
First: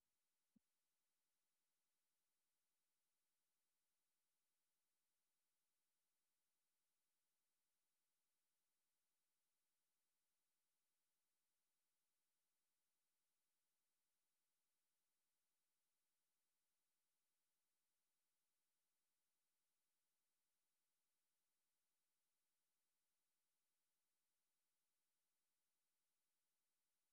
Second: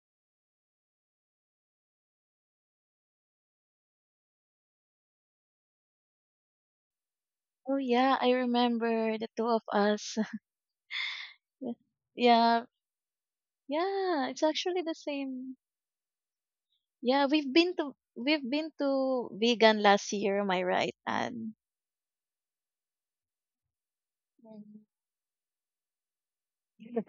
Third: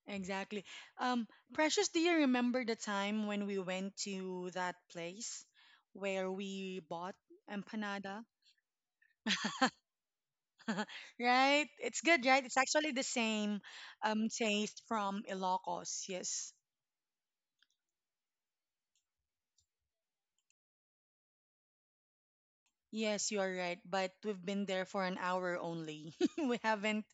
S1: Exactly. Um, Precious, do you remember the time when we went to that place where we bought
S3: Oh yeah,
S1: empanada?
S3: I remember, the two of us.
S1: Right? It's good, right? It's
S3: yeah,
S1: actually the same
S3: yeah, it's
S1: taste
S3: actually the
S1: from
S3: same.
S1: Ilocos. Yes.
S3: Yeah, we've been to, we've been to vegan last year, am I right? And
S1: Yes, you are right, but we've been there
S3: mhm.
S1: for an hour only.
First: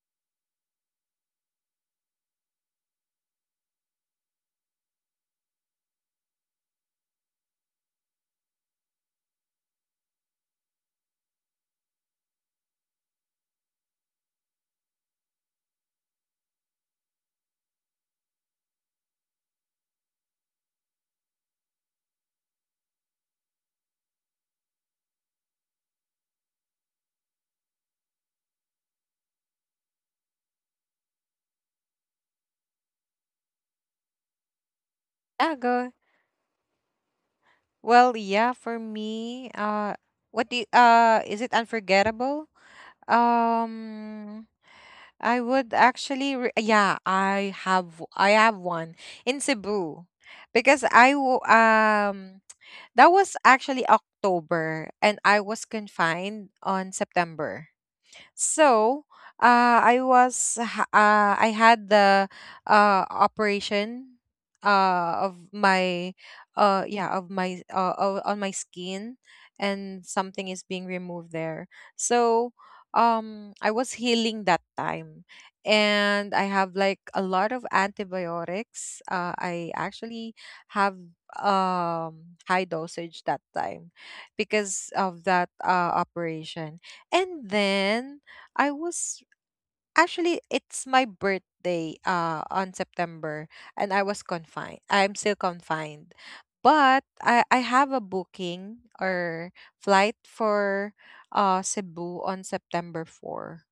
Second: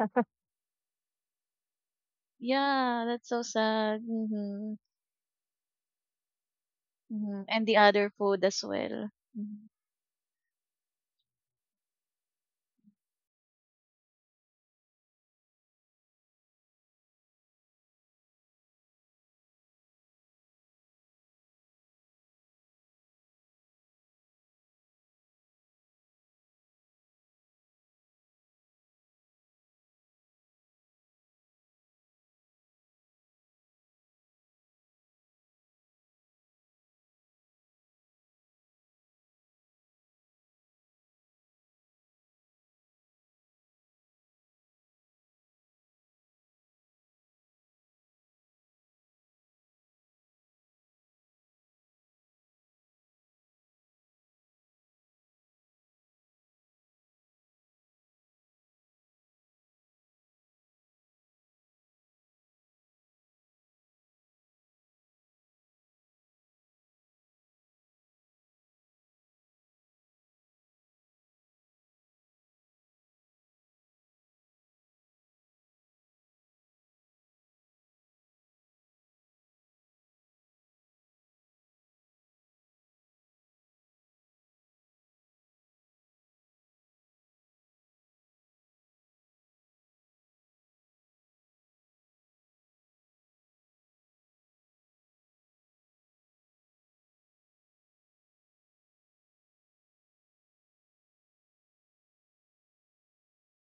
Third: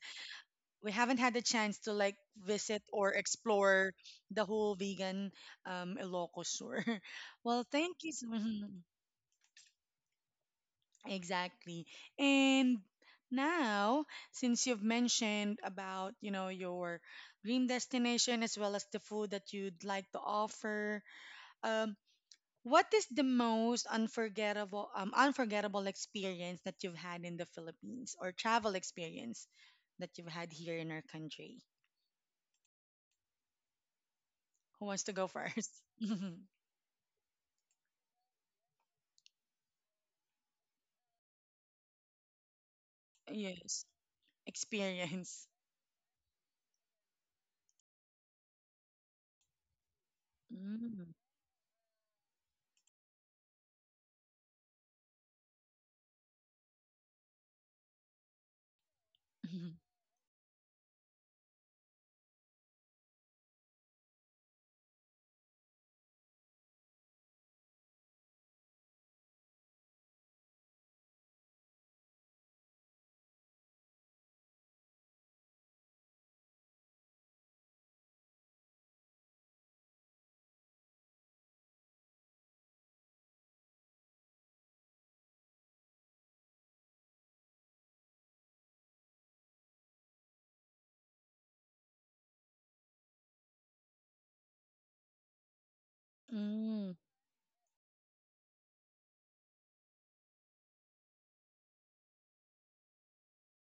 S1: we haven't had the chance to like visit
S3: Yeah,
S1: or
S3: that's so
S1: explore
S3: sad.
S1: the
S3: Hmm.
S1: whole vegan Ilocos Sur.
S3: Hmm.
S1: Well,
S3: And the
S1: thank
S3: other
S1: you. So,
S3: food as
S1: mhm,
S3: well. Mhm.
S1: exactly. And now, since you've mentioned about, your dream destination as well as the food that you'd like to offer, um what is the most unforgettable unforgettable experience that you've had in the Philippines or travel experience that you've had here in our country? Who wants to go
S2: Yeah,
S1: first?
S2: go. Well, yeah, for me, what do you, is it unforgettable?
S1: Yes,
S2: Um, I
S1: experience.
S2: would actually, yeah, I have one in Cebu, because
S1: Mm.
S2: that was actually October, and I was confined on September. So I was I had the operation of my yeah of my on my skin, and something is being removed there. So I was healing that time and I have like a lot of antibiotics. I actually have high dosage that time because of that operation. And then I was actually, it's my birthday on September, and I was confined. I'm still confined.
S1: Hmm.
S2: But I have a booking or flight for Cebu on September 4.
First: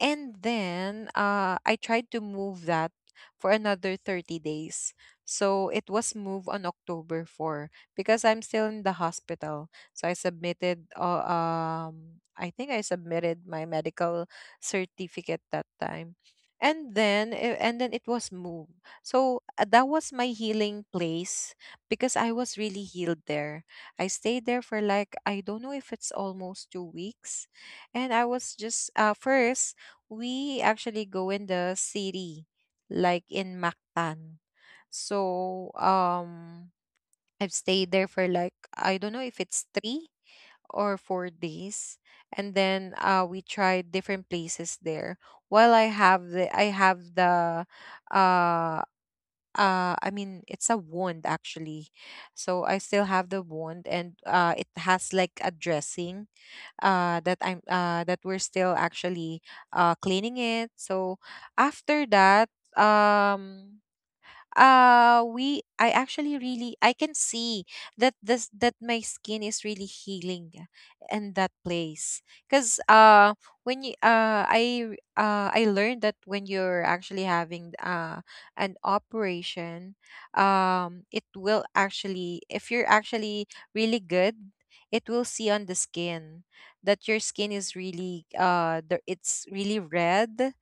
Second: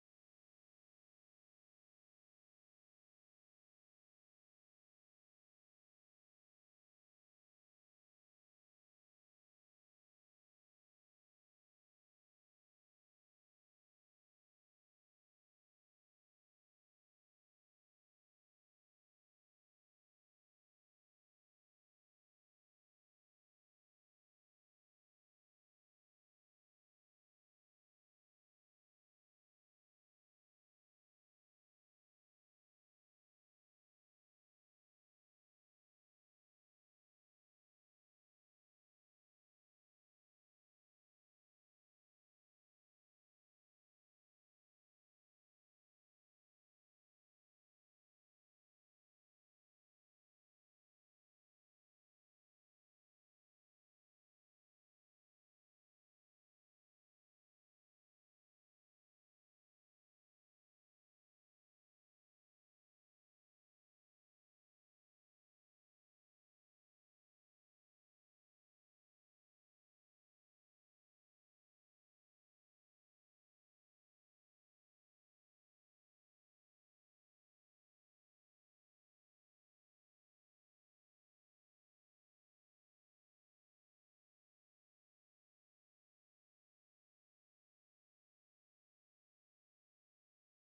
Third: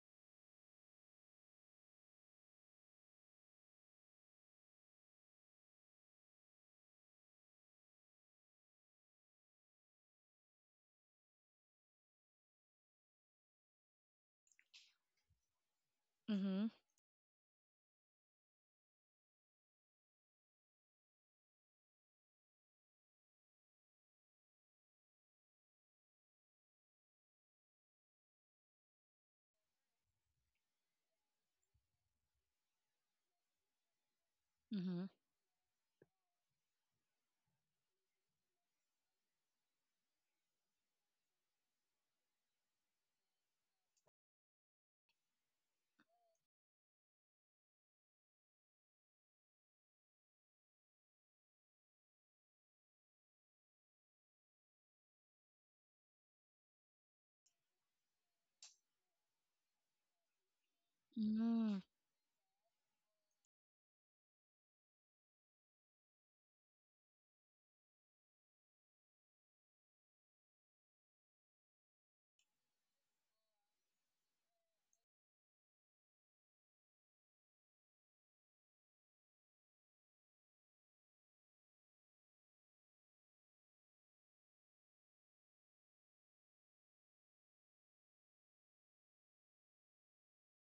S2: And then I tried to move that for another 30 days. So it was moved on October 4 because I'm still in the hospital. So I submitted, I think I submitted my medical certificate that time. And then, and then it was moved. So that was my healing place because I was really healed there. I stayed there for like, I don't know if it's almost 2 weeks. And I was just, first, we actually go in the city, like in Mactan. So, I've stayed there for like, I don't know if it's 3 or 4 days. And then we tried different places there. While I have the, uh, uh, I mean, it's a wand actually. So I still have the wand, and it has like a dressing that we're still actually cleaning it. So
S1: Mm.
S2: after that, um, we I actually really, I can see that my skin is really healing in that place because when you I I learned that when you're actually having an operation, it will actually, if you're actually really good, it will see on the skin that your skin is really it's really red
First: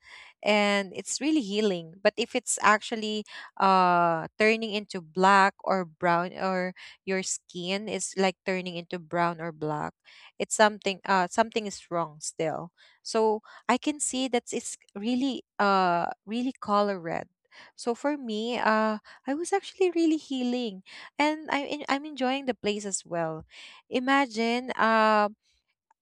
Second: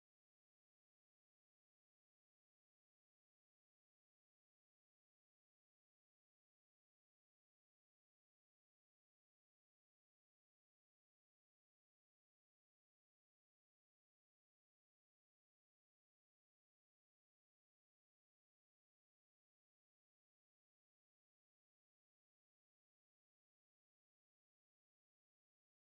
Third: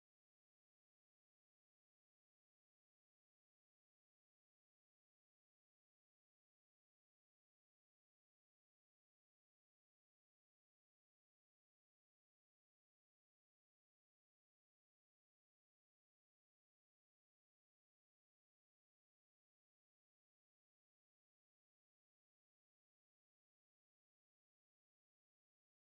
S2: and it's really healing. But if it's actually turning into black or brown, or your skin is like turning into brown or black, it's something is wrong still. So I can see that it's really color red. So for me, I was actually really healing, and I'm enjoying the place as well. Imagine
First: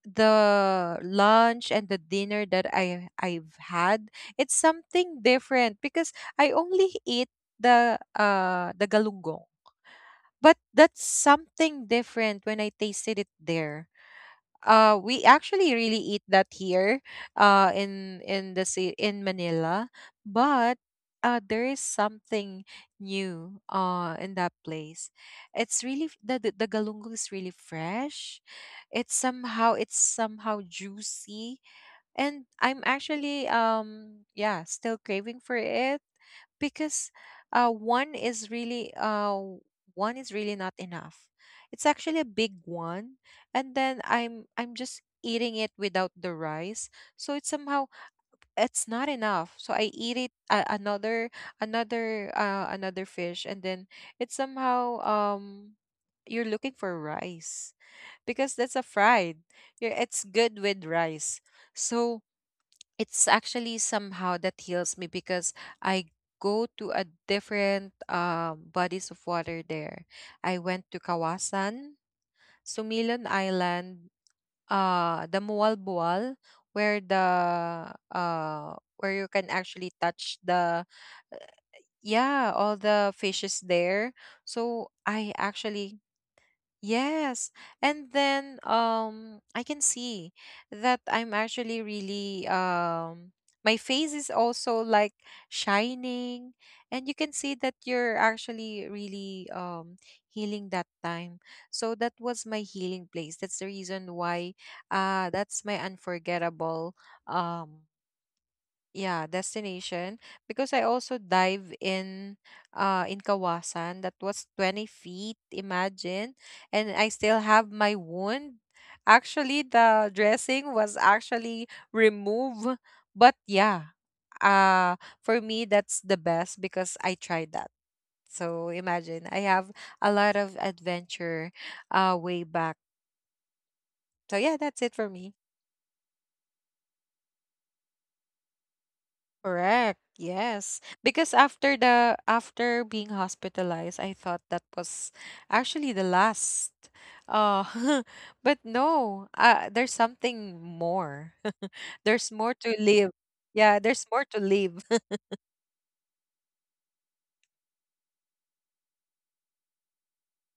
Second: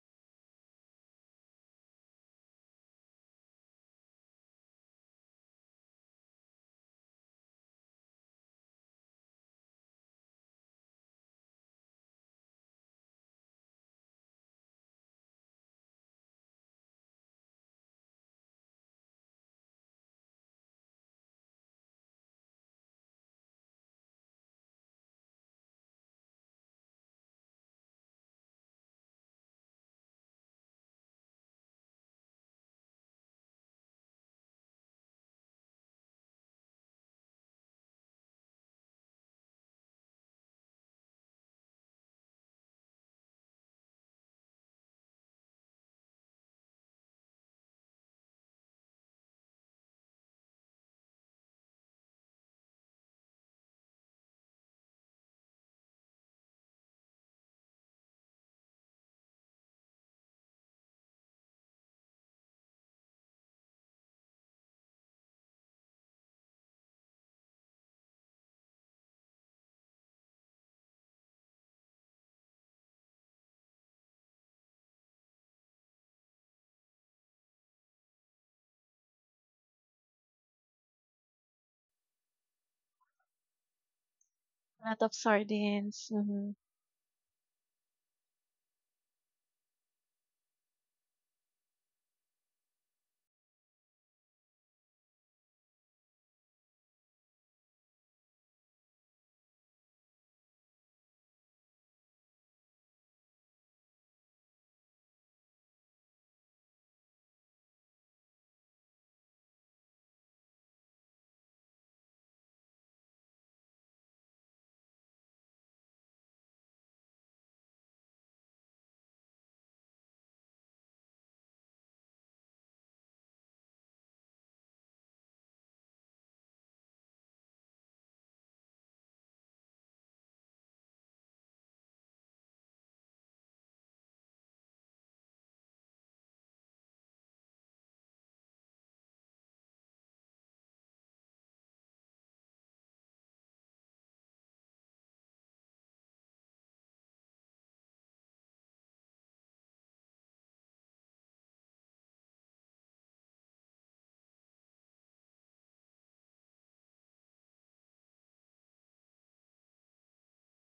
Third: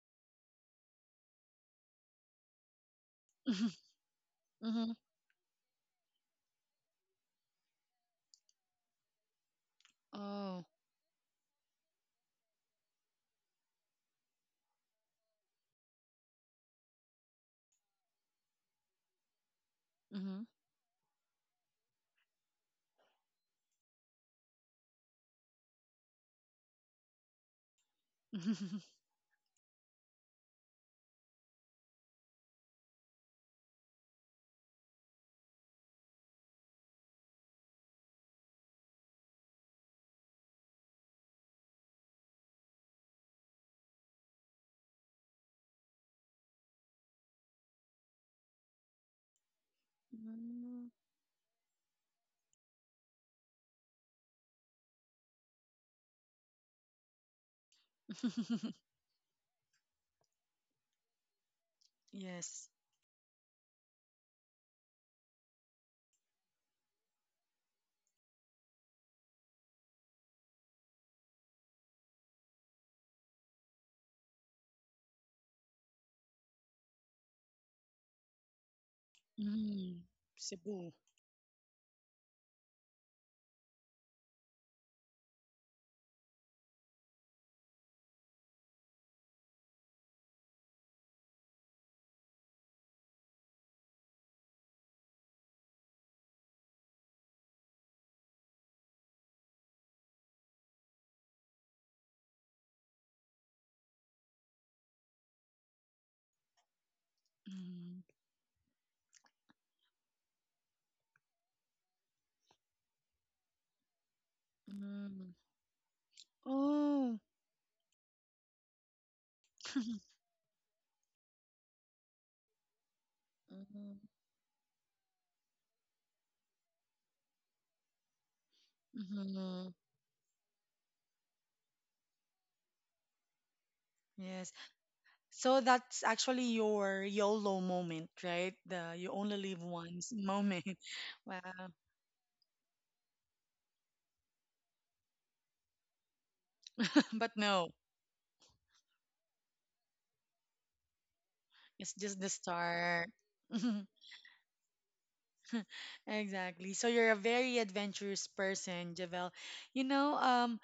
S2: the lunch and the dinner that I've
S1: Hmm.
S2: had, it's
S1: Mm. Hmm. Mm. Hmm.
S2: something different because I only eat the galunggong. But
S1: Oh.
S2: that's something different when I tasted it there. We actually really eat that here, in Manila,
S1: Mm-hmm.
S2: but there is something new in that place. It's really f- the galunggong is really fresh. It's somehow juicy, and I'm actually yeah, still craving for it because uh one is really uh one is really not enough. It's actually a big one, and then I'm just eating it without the rice. So it's somehow it's not enough. So I eat it,
S1: Mm.
S2: another another fish. And then it's somehow, you're looking for rice because that's a fried. Yeah, it's good with rice. So
S1: Yes.
S2: it's actually somehow that heals me because I go to a different, bodies of water there. I went to Kawasan, Sumilon Island, the Mualbual, where the where you can
S1: Mm.
S2: actually touch
S1: Cebu.
S2: the yeah all the fishes there.
S3: A lot
S2: So
S3: of
S2: I
S3: sardines.
S2: actually
S3: Hmm.
S2: yes. And then I can see that I'm actually really my face is also like shining, and you can see that you're actually really healing that time. So that was my healing place. That's the reason why that's my unforgettable
S1: Mm.
S2: um yeah destination, because I also dive in Kawasan. That was 20
S1: Mm.
S2: feet, imagine. And
S1: Oh.
S2: I still have my wound. Actually, the dressing was actually removed, but
S1: Mm.
S2: yeah, uh for me that's the best because I tried that. So imagine, I
S1: Mm-hmm.
S2: have a lot of adventure way back. So
S1: Yes.
S2: yeah, that's it for me.
S1: So that's actually your YOLO moment, right? The you only live
S2: Correct.
S1: once moment.
S2: Yes. Because
S1: Wow.
S2: after the after being hospitalized, I thought that was actually the last.
S1: But
S2: Uh
S1: no,
S2: but no, there's something more.
S1: it's just the
S2: there's more to
S1: start.
S2: live. Yeah, there's more to live.
S1: Exactly. So you're a very adventurous person, Javel. You know,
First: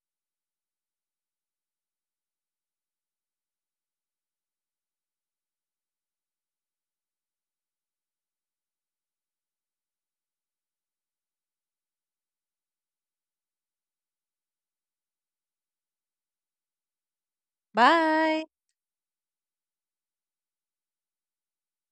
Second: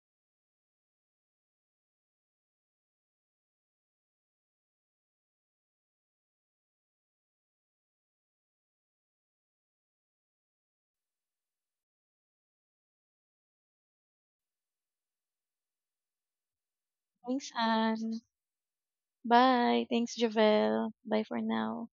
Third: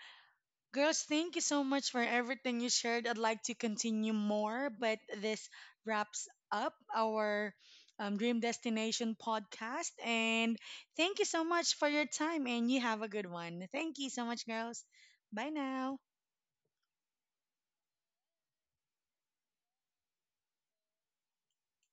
S1: girls, thank you so much for everything you shared. I'd like to continue more, but this wraps up our Dream Destination podcast. And thank you so much for your time, and you have a good one. Thank you so much, girls. Bye now.
S3: Thanks, Anne.
S2: Bye.
S3: Bye. Thanks, Javel. Bye for now.